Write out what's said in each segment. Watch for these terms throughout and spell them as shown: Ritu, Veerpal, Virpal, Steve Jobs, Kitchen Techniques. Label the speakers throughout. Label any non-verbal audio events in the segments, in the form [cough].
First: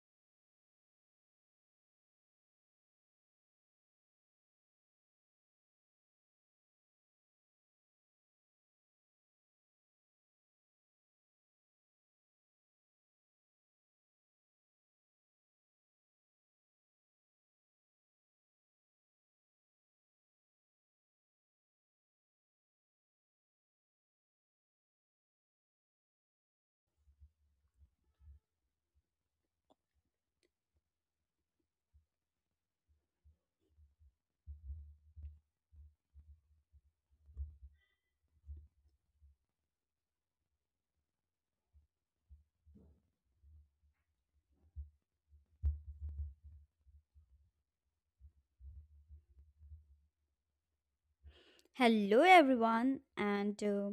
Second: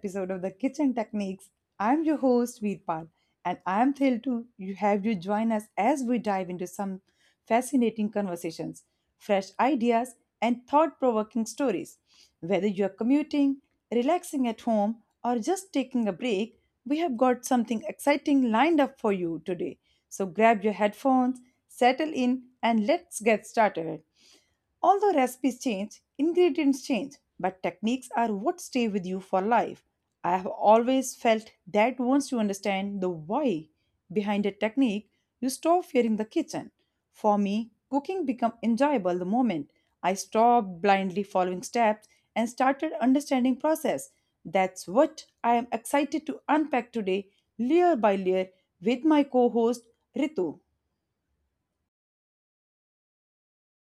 Speaker 1: episode of the Kitchen Techniques. I'm your host, Veerpal, and I'm thrilled to have you join us as we dive into some fascinating conversations, fresh ideas, and thought provoking stories. Whether you're commuting, relaxing at home, or just taking a break, we have got something exciting lined up for you today. So grab your headphones, settle in, and let's get started. Although recipes change, ingredients change, but techniques are what stay with you for life. I have always felt that once you understand the why behind a technique, you stop fearing the kitchen. For me, cooking became enjoyable the moment I stopped blindly following steps and started understanding process. That's what I am excited to unpack today, layer by layer, with my co-host Ritu.
Speaker 2: Hello everyone and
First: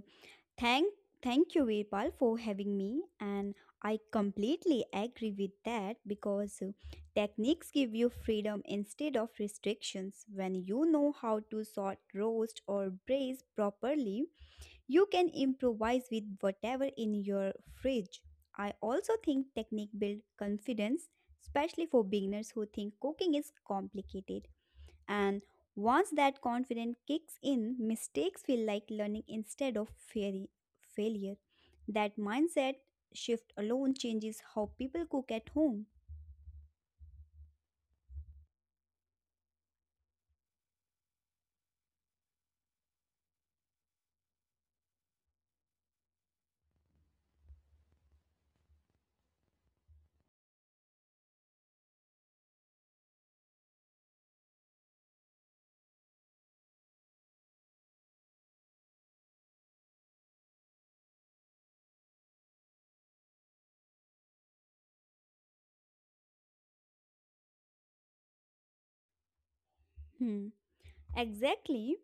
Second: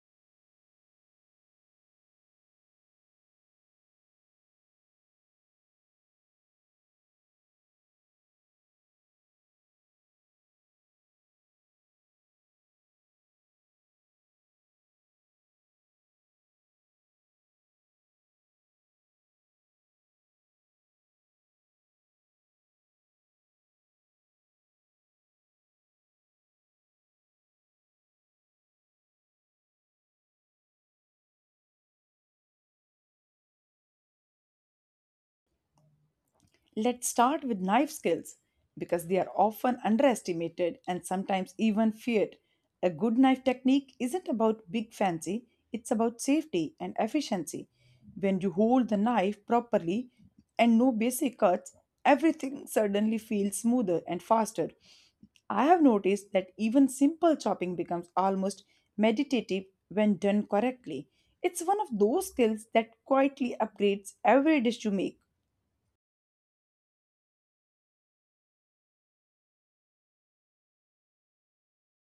Speaker 2: thank thank you Virpal for having me, and I completely agree with that because techniques give you freedom instead of restrictions. When you know how to sort roast or braise properly, you can improvise with whatever in your fridge. I also think technique build confidence, especially for beginners who think cooking is complicated. And once that confidence kicks in, mistakes feel like learning instead of failure. That mindset shift alone changes how people cook at home.
Speaker 1: Let's start with knife skills because they are often underestimated and sometimes even feared. A good knife technique isn't about big fancy, it's about safety and efficiency. When you hold the knife properly and no basic cuts, everything suddenly feels smoother and faster. I have noticed that even simple chopping becomes almost meditative when done correctly. It's one of those skills that quietly upgrades every dish you make.
Speaker 2: Hmm. Exactly.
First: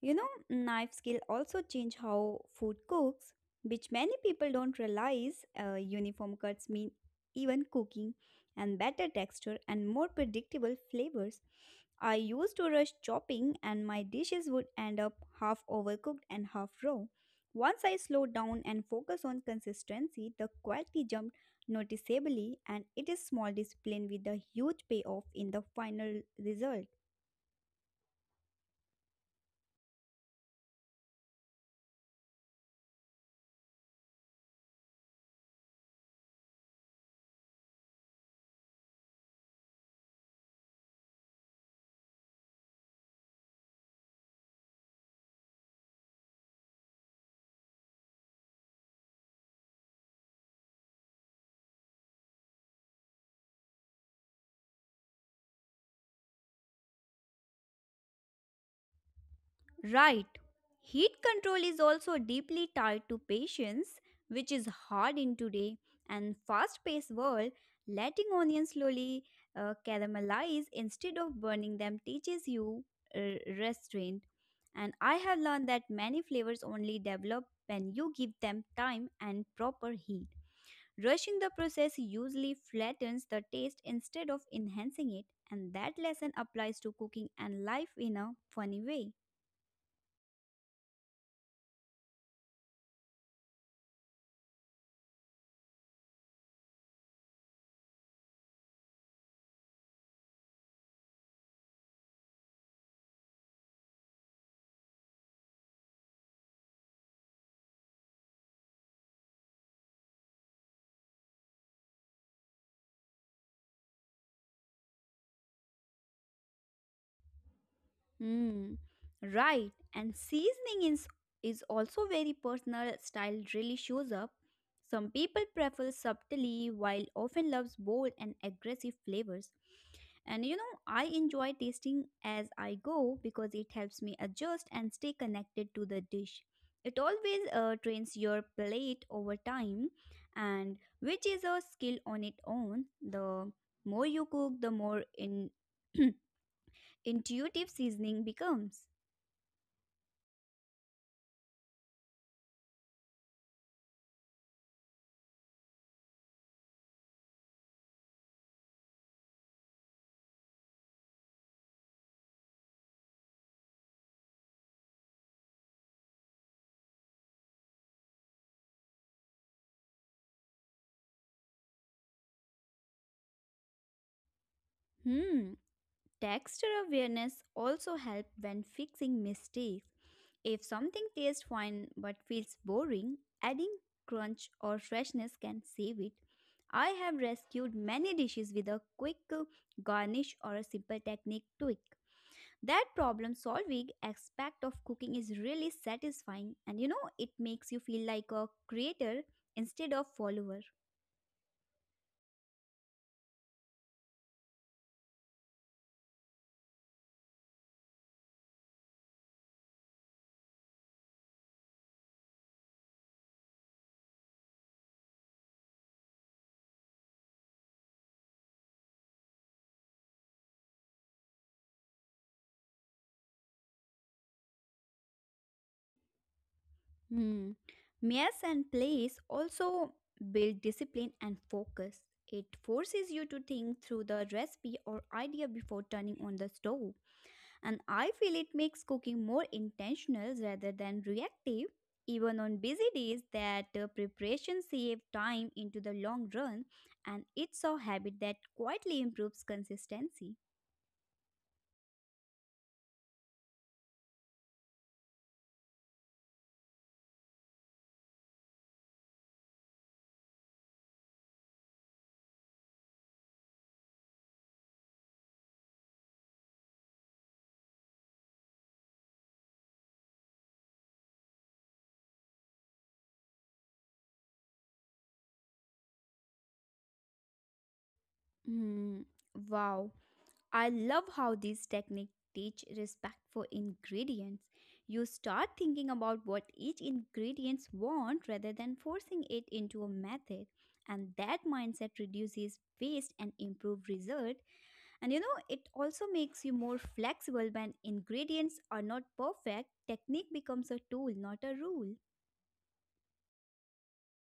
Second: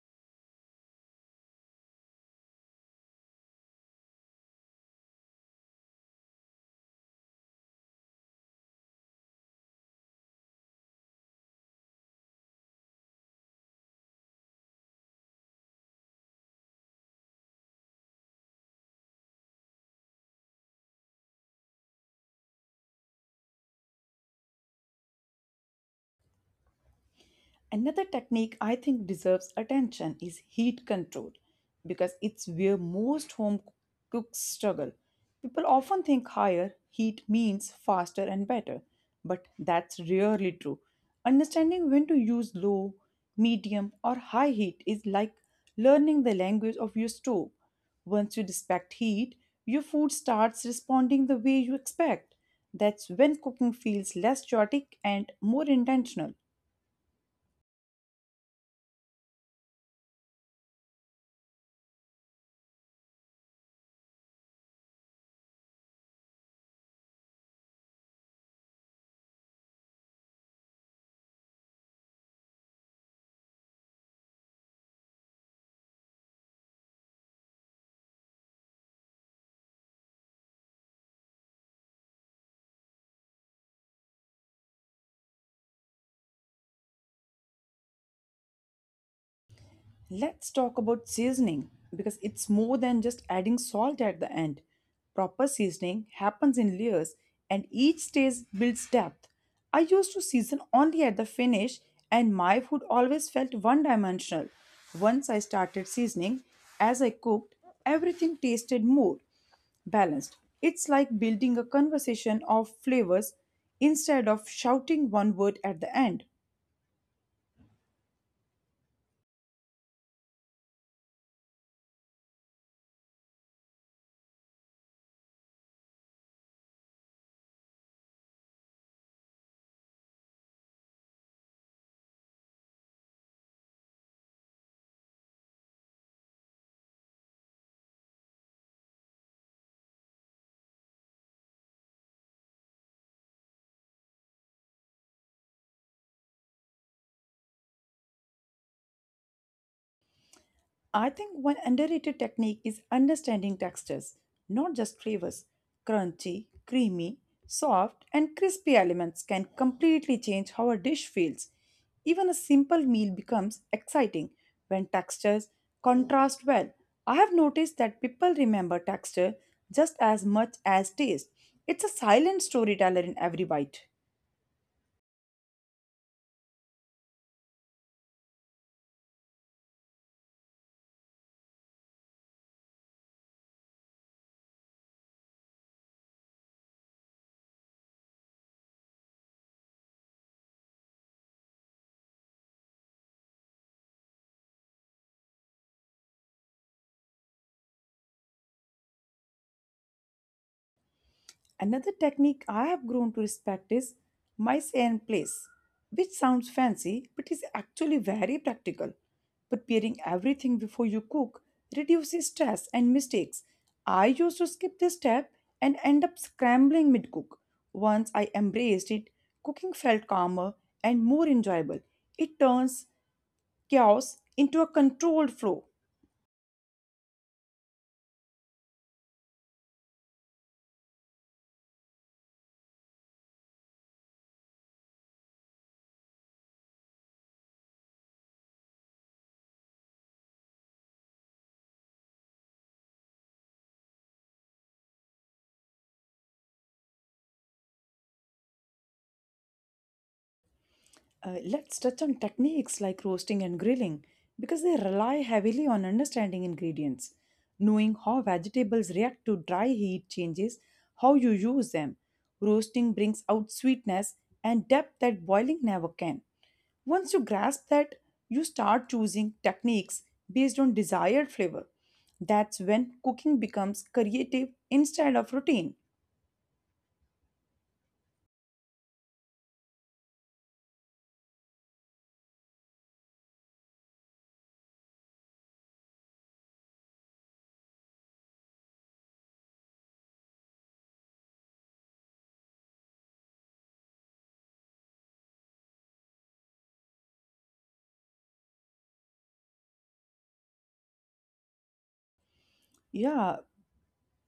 Speaker 2: You know, knife skill also change how food cooks, which many people don't realize. Uniform cuts mean even cooking and better texture and more predictable flavors. I used to rush chopping and my dishes would end up half overcooked and half raw. Once I slowed down and focused on consistency, the quality jumped noticeably, and it is small discipline with a huge payoff in the final result.
Speaker 1: Another technique I think deserves attention is heat control because it's where most home cooks struggle. People often think higher heat means faster and better, but that's rarely true. Understanding when to use low, medium, or high heat is like learning the language of your stove. Once you respect heat, your food starts responding the way you expect. That's when cooking feels less chaotic and more intentional.
Speaker 2: Right. Heat control is also deeply tied to patience, which is hard in today and fast-paced world. Letting onions slowly caramelize instead of burning them teaches you restraint. And I have learned that many flavors only develop when you give them time and proper heat. Rushing the process usually flattens the taste instead of enhancing it, and that lesson applies to cooking and life in a funny way.
Speaker 1: Let's talk about seasoning because it's more than just adding salt at the end. Proper seasoning happens in layers and each stage builds depth. I used to season only at the finish and my food always felt one dimensional. Once I started seasoning, as I cooked, everything tasted more balanced. It's like building a conversation of flavors instead of shouting one word at the end.
Speaker 2: Mm, right. And seasoning is, also very personal. Style really shows up. Some people prefer subtly, while often loves bold and aggressive flavors. And you know, I enjoy tasting as I go because it helps me adjust and stay connected to the dish. It always trains your plate over time, and which is a skill on its own. The more you cook, the more in [clears throat] intuitive seasoning becomes.
Speaker 1: I think one underrated technique is understanding textures, not just flavors. Crunchy, creamy, soft, and crispy elements can completely change how a dish feels. Even a simple meal becomes exciting when textures contrast well. I have noticed that people remember texture just as much as taste. It's a silent storyteller in every bite.
Speaker 2: Hmm, texture awareness also helps when fixing mistakes. If something tastes fine but feels boring, adding crunch or freshness can save it. I have rescued many dishes with a quick garnish or a simple technique tweak. That problem solving aspect of cooking is really satisfying, and you know it makes you feel like a creator instead of follower.
Speaker 1: Another technique I have grown to respect is mice and place, which sounds fancy but is actually very practical. Preparing everything before you cook reduces stress and mistakes. I used to skip this step and end up scrambling mid cook. Once I embraced it, cooking felt calmer and more enjoyable. It turns chaos into a controlled flow.
Speaker 2: Hmm. Meals and plays also build discipline and focus. It forces you to think through the recipe or idea before turning on the stove. And I feel it makes cooking more intentional rather than reactive. Even on busy days, that preparation saves time into the long run, and it's a habit that quietly improves consistency.
Speaker 1: Let's touch on techniques like roasting and grilling because they rely heavily on understanding ingredients, knowing how vegetables react to dry heat changes, how you use them. Roasting brings out sweetness and depth that boiling never can. Once you grasp that, you start choosing techniques based on desired flavor. That's when cooking becomes creative instead of routine.
Speaker 2: Hmm. Wow. I love how these techniques teach respect for ingredients. You start thinking about what each ingredients want rather than forcing it into a method, and that mindset reduces waste and improve result. And you know, it also makes you more flexible when ingredients are not perfect. Technique becomes a tool, not a rule.
Speaker 1: Yeah,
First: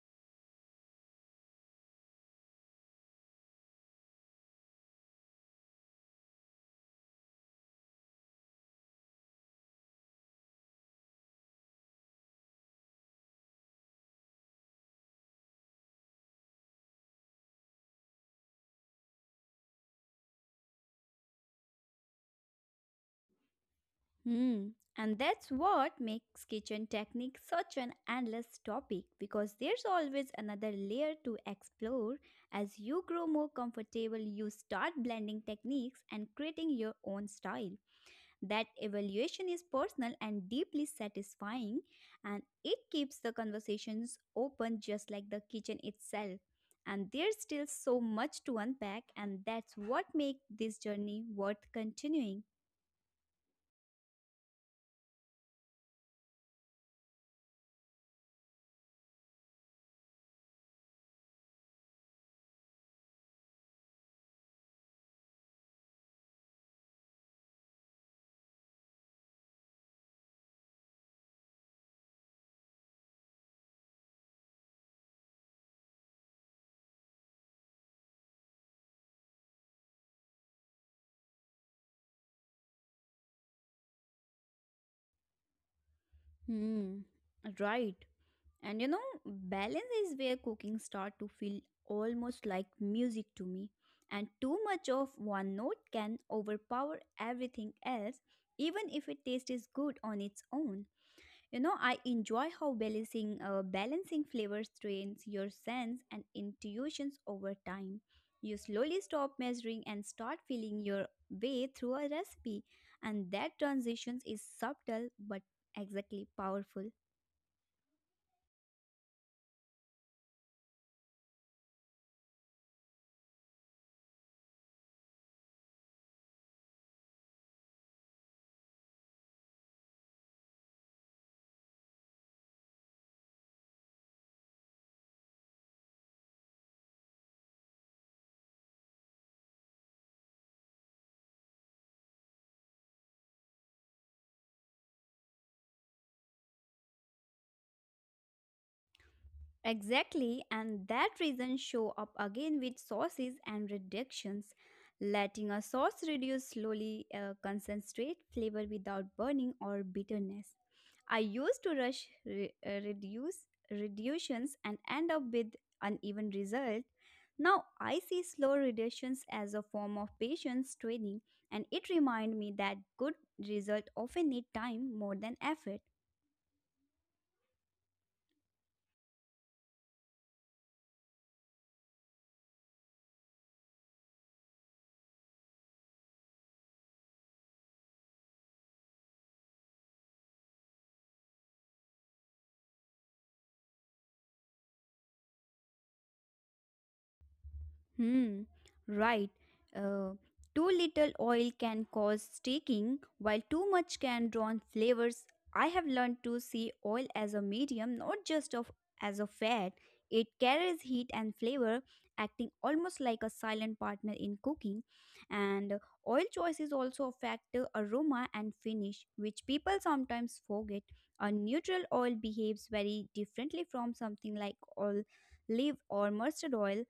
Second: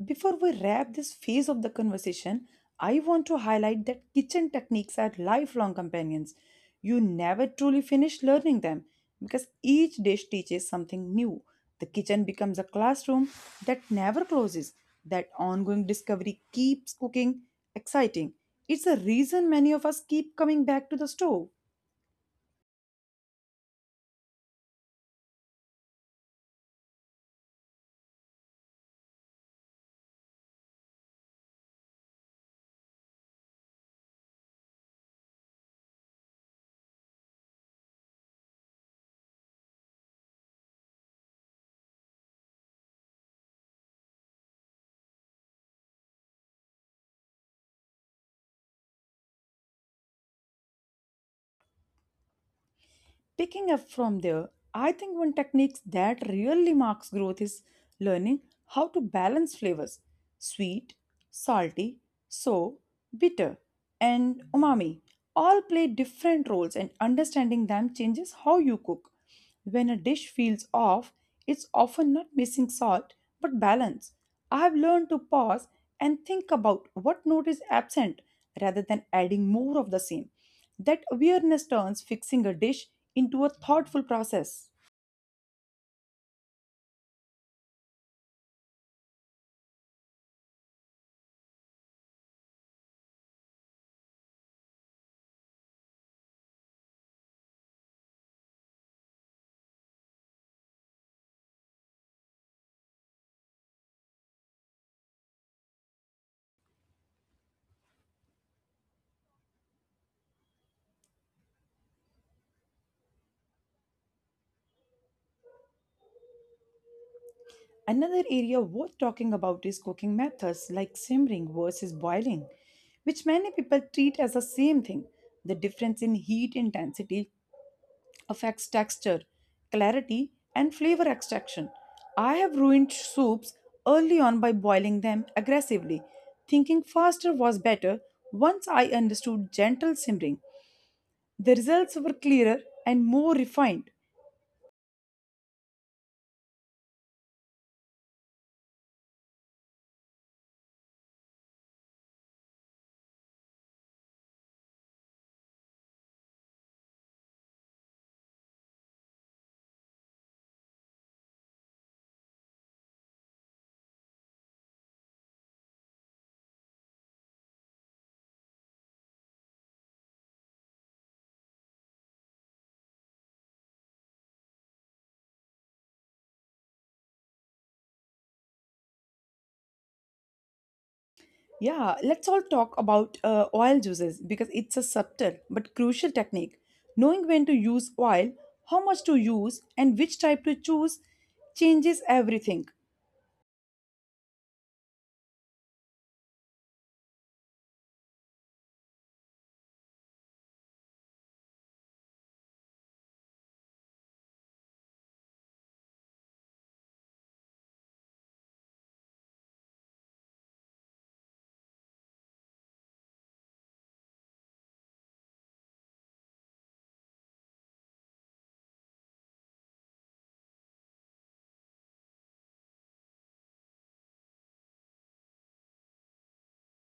Speaker 1: before we wrap this phase of the conversation, I want to highlight that kitchen techniques are lifelong companions. You never truly finish learning them because each dish teaches something new. The kitchen becomes a classroom that never closes. That ongoing discovery keeps cooking exciting. It's a reason many of us keep coming back to the stove.
Speaker 2: Hmm. And that's what makes kitchen techniques such an endless topic, because there's always another layer to explore. As you grow more comfortable, you start blending techniques and creating your own style. That evaluation is personal and deeply satisfying, and it keeps the conversations open just like the kitchen itself. And there's still so much to unpack, and that's what makes this journey worth continuing.
Speaker 1: Picking up from there, I think one technique that really marks growth is learning how to balance flavors sweet, salty, sour, bitter, and umami all play different roles, and understanding them changes how you cook. When a dish feels off, it's often not missing salt but balance. I've learned to pause and think about what note is absent rather than adding more of the same. That awareness turns fixing a dish into a thoughtful process.
Speaker 2: Hmm. Right. And you know, balance is where cooking starts to feel almost like music to me. And too much of one note can overpower everything else, even if it taste is good on its own. You know, I enjoy how balancing flavors trains your sense and intuitions over time. You slowly stop measuring and start feeling your way through a recipe, and that transition is subtle but exactly powerful.
Speaker 1: Another area worth talking about is cooking methods like simmering versus boiling, which many people treat as the same thing. The difference in heat intensity affects texture, clarity, and flavor extraction. I have ruined soups early on by boiling them aggressively, thinking faster was better once I understood gentle simmering. The results were clearer and more refined.
Speaker 2: Exactly, and that reason show up again with sauces and reductions. Letting a sauce reduce slowly concentrate flavor without burning or bitterness. I used to rush re- reduce reductions and end up with uneven result. Now I see slow reductions as a form of patience training, and it remind me that good result often need time more than effort.
Speaker 1: Yeah, let's all talk about oil juices because it's a subtle but crucial technique. Knowing when to use oil, how much to use, and which type to choose changes everything.
Speaker 2: Hmm, right. Uh, Too little oil can cause streaking, while too much can drown flavors. I have learned to see oil as a medium, not just of as a fat. It carries heat and flavor, acting almost like a silent partner in cooking. And oil choices also affect the aroma and finish, which people sometimes forget. A neutral oil behaves very differently from something like olive or mustard oil.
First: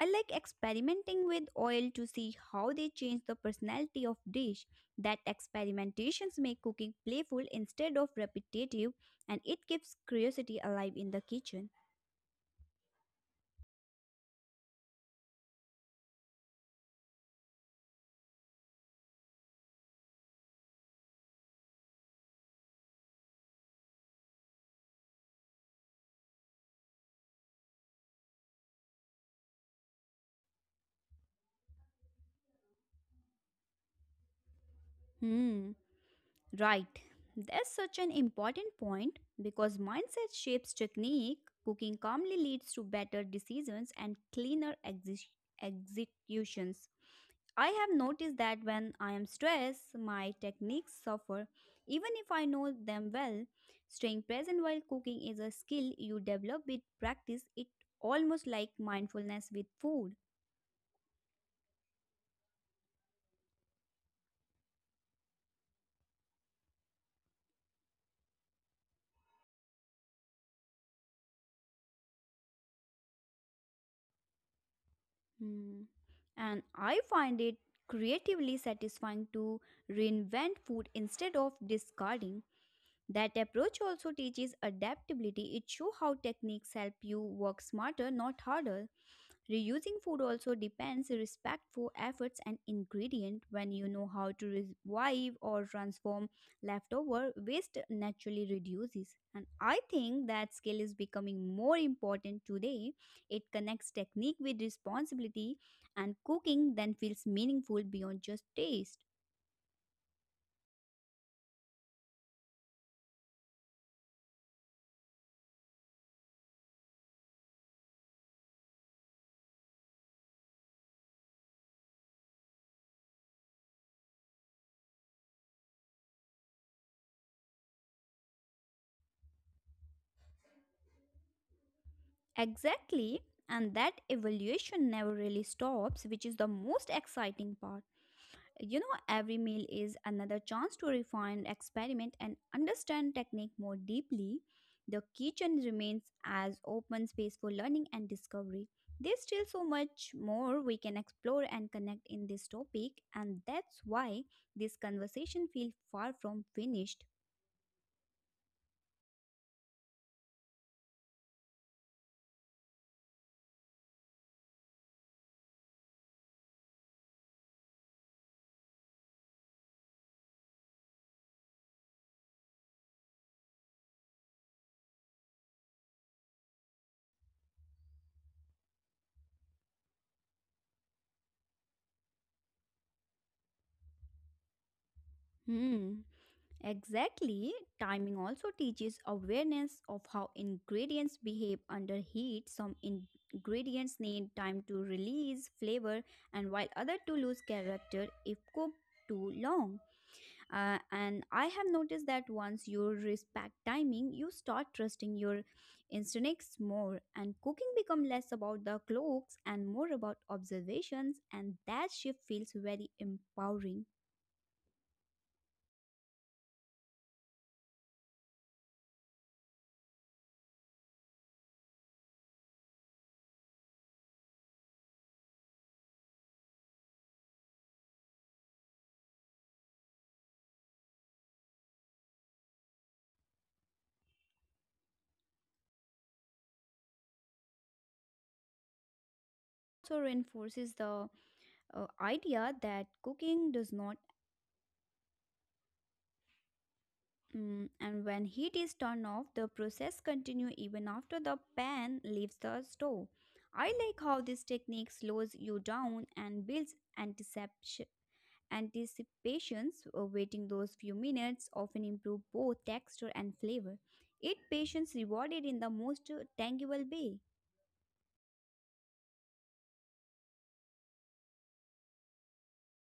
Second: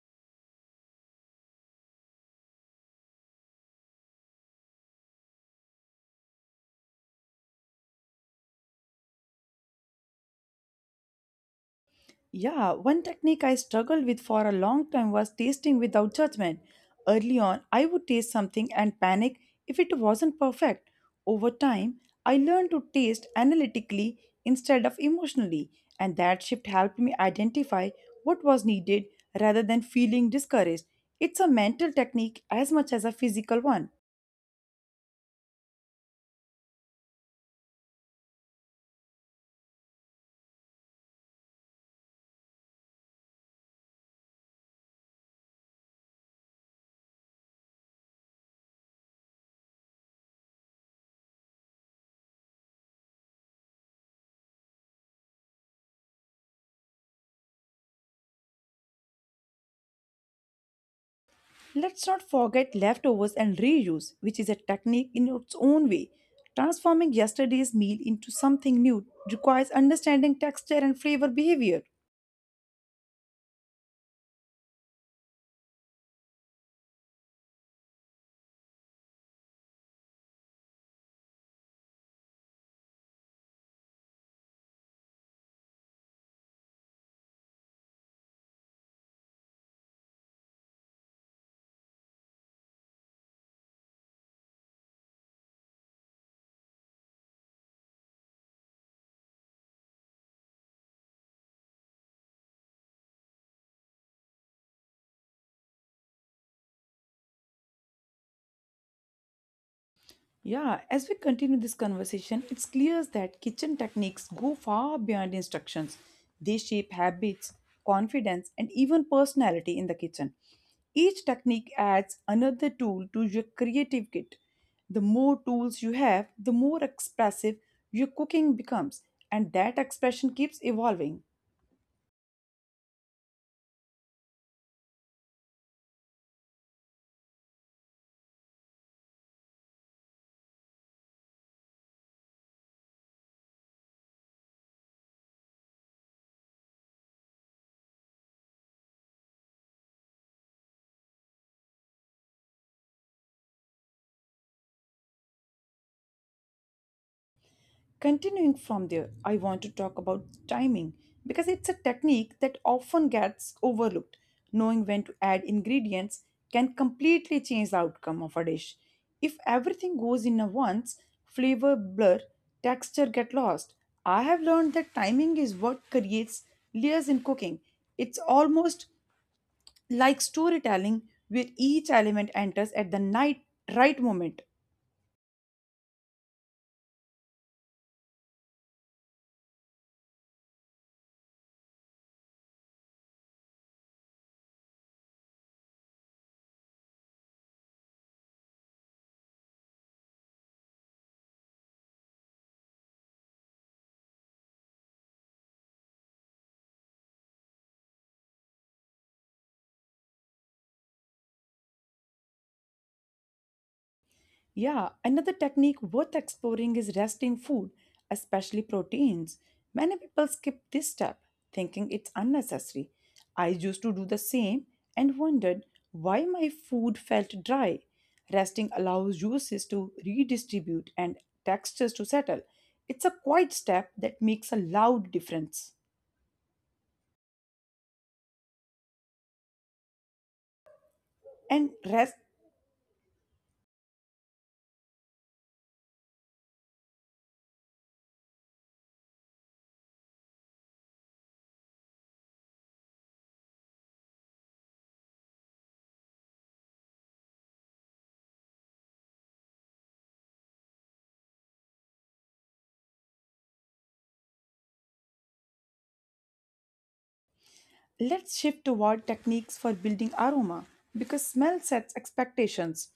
Speaker 2: I like experimenting with oil to see how they change the personality of dish. That experimentations make cooking playful instead of repetitive, and it keeps curiosity alive in the kitchen.
Speaker 1: Yeah, one technique I struggled with for a long time was tasting without judgment. Early on, I would taste something and panic if it wasn't perfect. Over time, I learned to taste analytically instead of emotionally, and that shift helped me identify what was needed rather than feeling discouraged. It's a mental technique as much as a physical one.
Speaker 2: Hmm, right. That's such an important point because mindset shapes technique. Cooking calmly leads to better decisions and cleaner executions. I have noticed that when I am stressed, my techniques suffer. Even if I know them well, staying present while cooking is a skill you develop with practice. It almost like mindfulness with food.
Speaker 1: Let's not forget leftovers and reuse, which is a technique in its own way. Transforming yesterday's meal into something new requires understanding texture and flavor behavior.
Speaker 2: Hmm. And I find it creatively satisfying to reinvent food instead of discarding. That approach also teaches adaptability. It shows how techniques help you work smarter, not harder. Reusing food also depends respectful efforts and ingredient. When you know how to revive or transform leftover, waste naturally reduces, and I think that skill is becoming more important today. It connects technique with responsibility, and cooking then feels meaningful beyond just taste.
Speaker 1: Yeah, as we continue this conversation, it's clear that kitchen techniques go far beyond instructions. They shape habits, confidence, and even personality in the kitchen. Each technique adds another tool to your creative kit. The more tools you have, the more expressive your cooking becomes, and that expression keeps evolving.
Speaker 2: Exactly, and that evaluation never really stops, which is the most exciting part. You know, every meal is another chance to refine, experiment, and understand technique more deeply. The kitchen remains as open space for learning and discovery. There's still so much more we can explore and connect in this topic, and that's why this conversation feels far from finished.
Speaker 1: Continuing from there, I want to talk about timing because it's a technique that often gets overlooked. Knowing when to add ingredients can completely change the outcome of a dish. If everything goes in at once, flavor blur, texture get lost. I have learned that timing is what creates layers in cooking. It's almost like storytelling where each element enters at the night right moment.
Speaker 2: Hmm. Exactly, timing also teaches awareness of how ingredients behave under heat. Ingredients need time to release flavor, and while other to lose character if cooked too long. And I have noticed that once you respect timing, you start trusting your instincts more, and cooking become less about the clocks and more about observations, and that shift feels very empowering.
Speaker 1: Yeah, another technique worth exploring is resting food, especially proteins. Many people skip this step, thinking it's unnecessary. I used to do the same and wondered why my food felt dry. Resting allows juices to redistribute and textures to settle. It's a quiet step that makes a loud difference.
Speaker 2: So reinforces the
Speaker 1: And rest,
Speaker 2: idea that cooking does not mm, and when heat is turned off the process continue even after the pan leaves the stove. I like how this technique slows you down and builds anticipation anticipations Waiting those few minutes often improve both texture and flavor. It patience rewarded in the most tangible way.
Speaker 1: let's shift toward techniques for building aroma because smell sets expectations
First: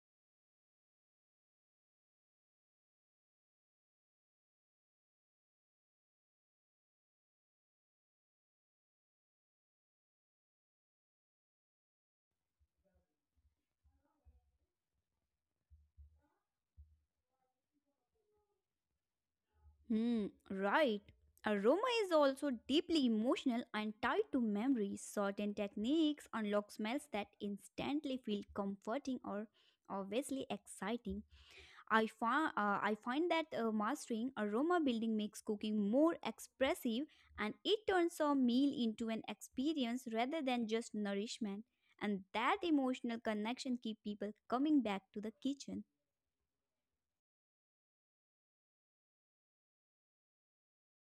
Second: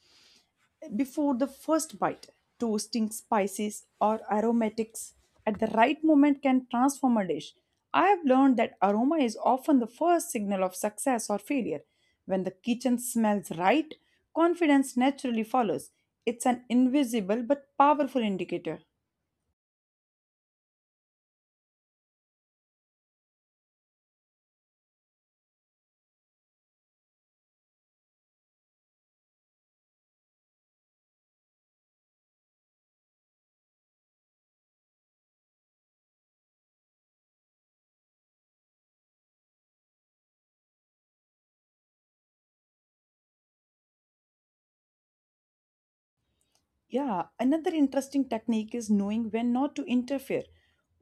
Speaker 1: before the first bite. Toasting spices or aromatics at the right moment can transform a dish. I have learned that aroma is often the first signal of success or failure. When the kitchen smells right, confidence naturally follows. It's an invisible but powerful indicator.
Speaker 2: Hmm, right. Aroma is also deeply emotional and tied to memories. Certain techniques unlock smells that instantly feel comforting or obviously exciting. I find that mastering aroma building makes cooking more expressive, and it turns a meal into an experience rather than just nourishment. And that emotional connection keeps people coming back to the kitchen.
Speaker 1: Yeah, another interesting technique is knowing when not to interfere.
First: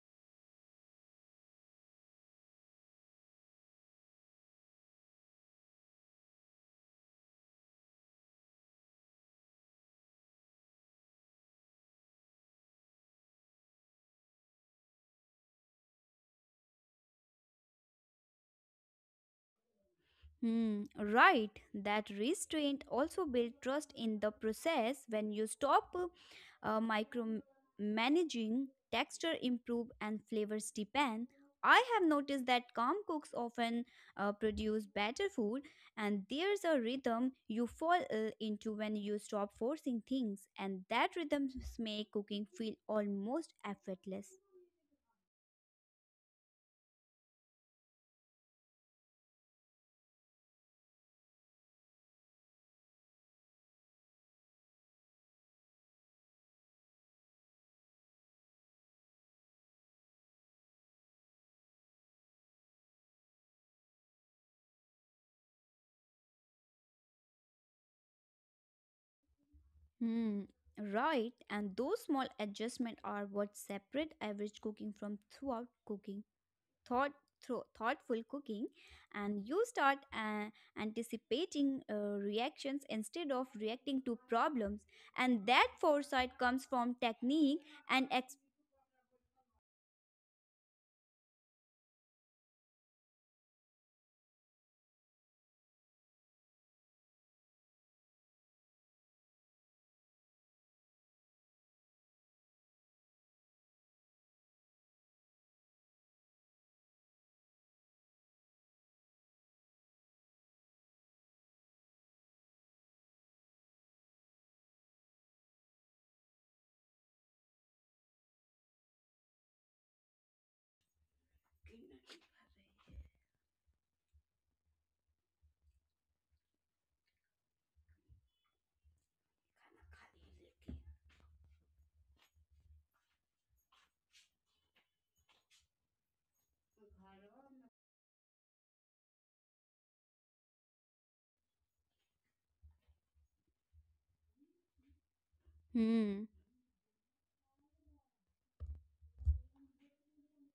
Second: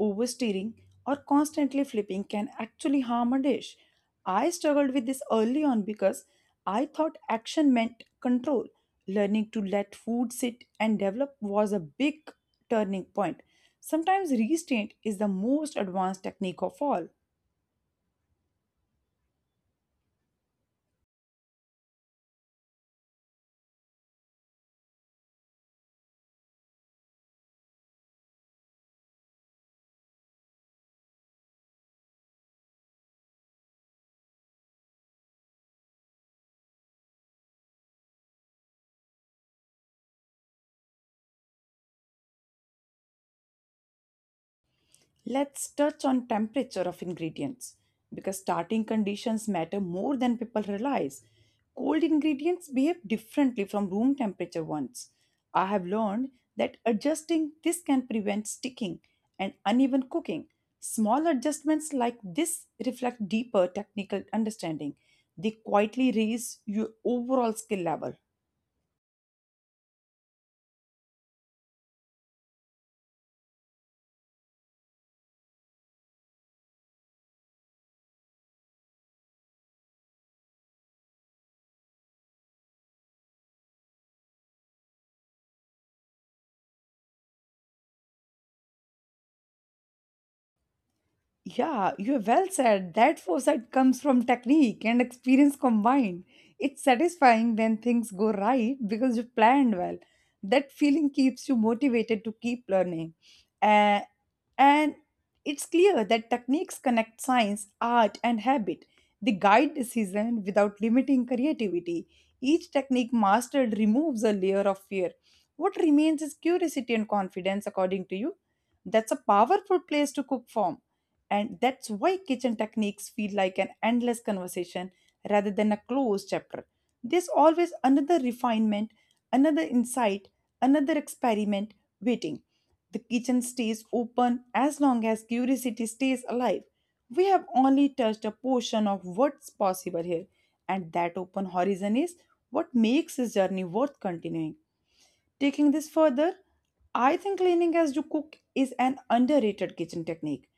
Speaker 1: Oversteering or constantly flipping can actually harm a dish. I struggled with this early on because I thought action meant control. Learning to let food sit and develop was a big turning point. Sometimes restraint is the most advanced technique of all.
Speaker 2: Hmm, right. That restraint also builds trust in the process. When you stop micromanaging, texture improve and flavors deepen. I have noticed that calm cooks often produce better food, and there's a rhythm you fall into when you stop forcing things, and that rhythm makes cooking feel almost effortless.
Speaker 1: Let's touch on temperature of ingredients because starting conditions matter more than people realize. Cold ingredients behave differently from room temperature ones. I have learned that adjusting this can prevent sticking and uneven cooking. Small adjustments like this reflect deeper technical understanding. They quietly raise your overall skill level.
Speaker 2: Hmm, right. And those small adjustments are what separate average cooking from throughout cooking, thought, thro- thoughtful cooking, and you start anticipating reactions instead of reacting to problems. And that foresight comes from technique and ex.
Speaker 1: Yeah, you have well said. That foresight comes from technique and experience combined. It's satisfying when things go right because you planned well. That feeling keeps you motivated to keep learning. Uh, and it's clear that techniques connect science, art, and habit. They guide decision without limiting creativity. Each technique mastered removes a layer of fear. What remains is curiosity and confidence, according to you. That's a powerful place to cook from, and that's why kitchen techniques feel like an endless conversation rather than a closed chapter. There's always another refinement, another insight, another experiment waiting. The kitchen stays open as long as curiosity stays alive. We have only touched a portion of what's possible here, and that open horizon is what makes this journey worth continuing. Taking this further, I think cleaning as you cook is an underrated kitchen technique.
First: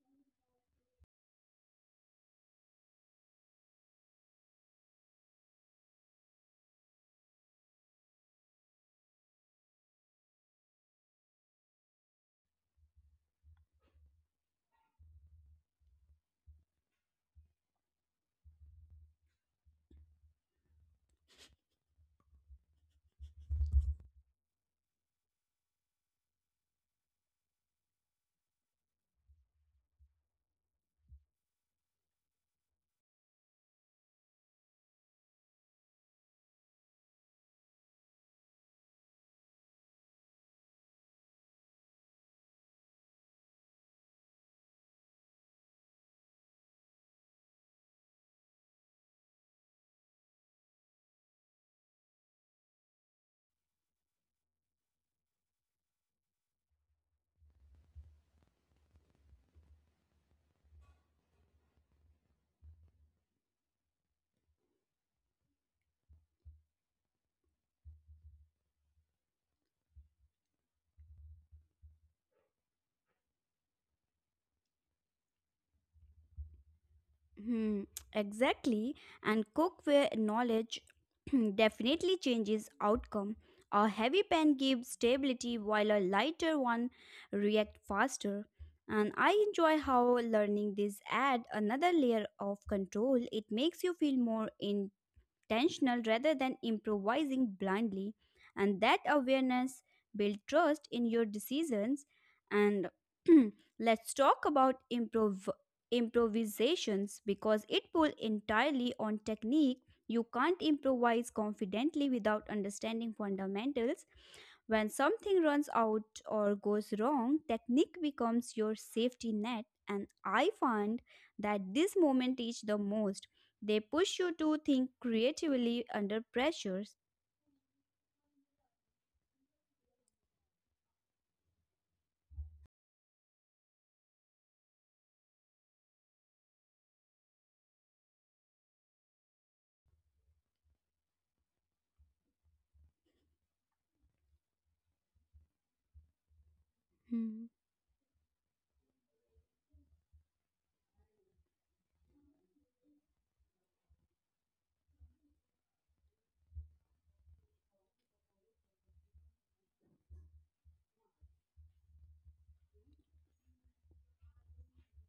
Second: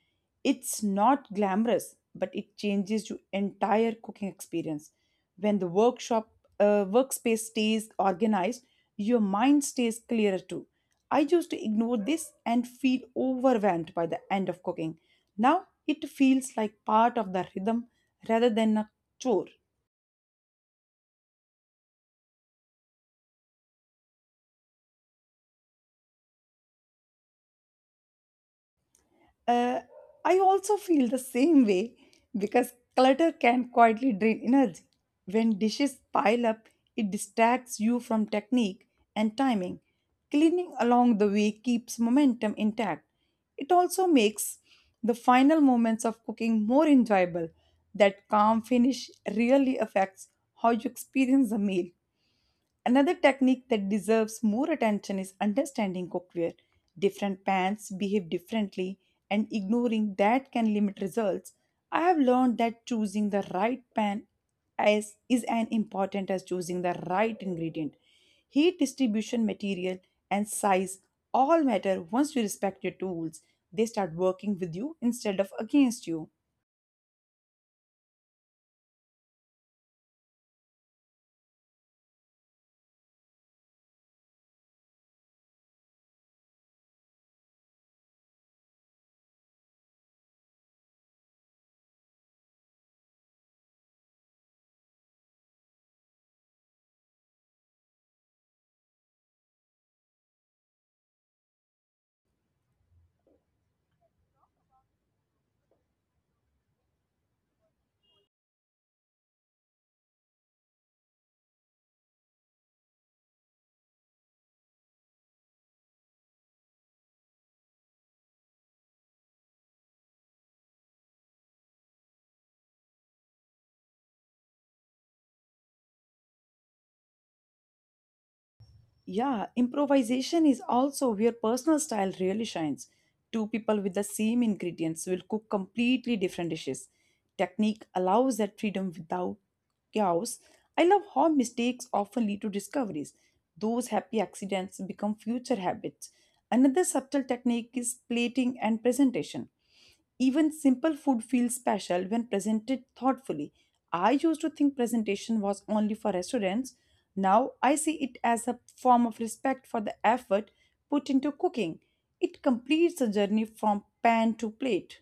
Speaker 1: It's not glamorous, but it changes your entire cooking experience. When the workshop workspace stays organized, your mind stays clearer too. I used to ignore this and feel overwhelmed by the end of cooking. Now it feels like part of the rhythm rather than a chore. Uh, I also feel the same way because clutter can quietly drain energy. When dishes pile up, it distracts you from technique and timing. Cleaning along the way keeps momentum intact. It also makes the final moments of cooking more enjoyable. That calm finish really affects how you experience the meal. Another technique that deserves more attention is understanding cookware. Different pans behave differently, and ignoring that can limit results. I have learned that choosing the right pan is as important as choosing the right ingredient. Heat distribution, material, and size all matter once you respect your tools. They start working with you instead of against you.
Speaker 2: Hmm, exactly. And cookware knowledge [clears throat] definitely changes outcome. A heavy pan gives stability while a lighter one reacts faster. And I enjoy how learning this add another layer of control. It makes you feel more intentional rather than improvising blindly. And that awareness builds trust in your decisions. And [clears throat] let's talk about improvisations because it pulls entirely on technique. You can't improvise confidently without understanding fundamentals. When something runs out or goes wrong, technique becomes your safety net, and I find that this moment is the most. They push you to think creatively under pressures.
Speaker 1: Yeah, improvisation is also where personal style really shines. Two people with the same ingredients will cook completely different dishes. Technique allows that freedom without chaos. I love how mistakes often lead to discoveries. Those happy accidents become future habits. Another subtle
Speaker 2: Hmm.
Speaker 1: technique is plating and presentation. Even simple food feels special when presented thoughtfully. I used to think presentation was only for restaurants, now I see it as a form of respect for the effort put into cooking. It completes the journey from pan to plate.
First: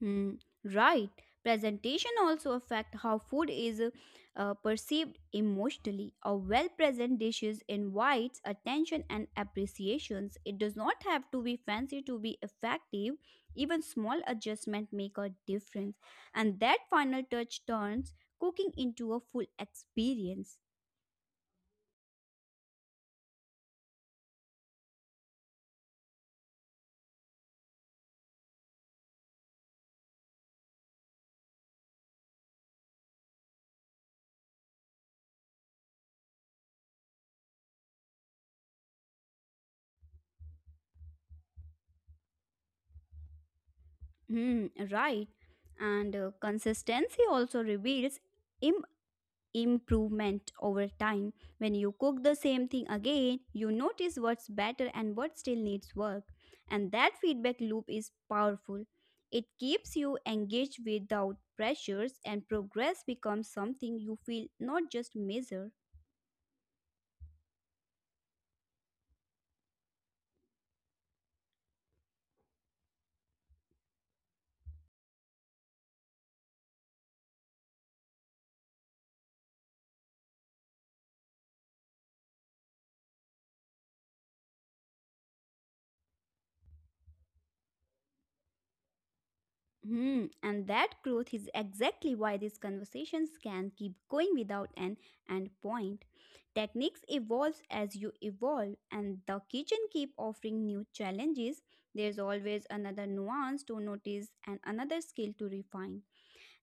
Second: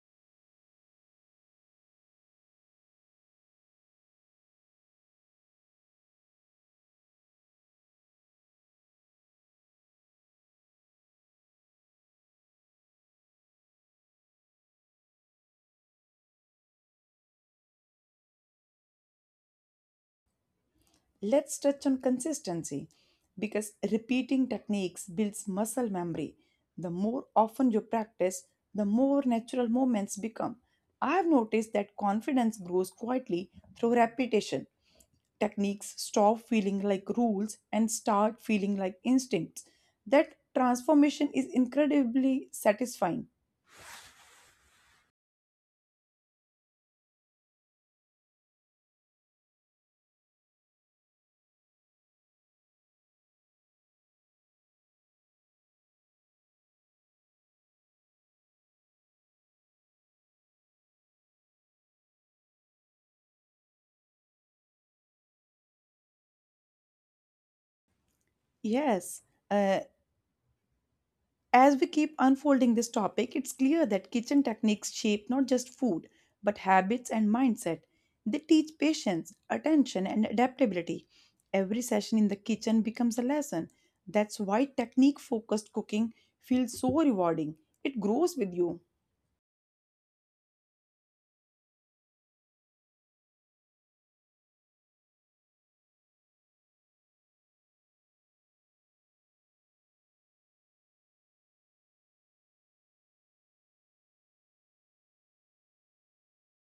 Speaker 2: Hmm, right. Presentation also affect how food is perceived emotionally. A well-present dishes invites attention and appreciations. It does not have to be fancy to be effective. Even small adjustment make a difference, and that final touch turns cooking into a full experience.
Speaker 1: Let's touch on consistency because repeating techniques builds muscle memory. The more often you practice, the more natural movements become. I've noticed that confidence grows quietly through repetition. Techniques stop feeling like rules and start feeling like instincts. That transformation is incredibly satisfying.
Speaker 2: Hmm, right. And consistency also reveals improvement over time. When you cook the same thing again, you notice what's better and what still needs work. And that feedback loop is powerful. It keeps you engaged without pressures, and progress becomes something you feel, not just measure.
Speaker 1: Yes. Uh, as we keep unfolding this topic, it's clear that kitchen techniques shape not just food, but habits and mindset. They teach patience, attention, and adaptability. Every session in the kitchen becomes a lesson. That's why technique focused cooking feels so rewarding. It grows with you.
Speaker 2: Hmm, and that growth is exactly why these conversations can keep going without an end point. Techniques evolve as you evolve, and the kitchen keep offering new challenges. There's always another nuance to notice and another skill to refine.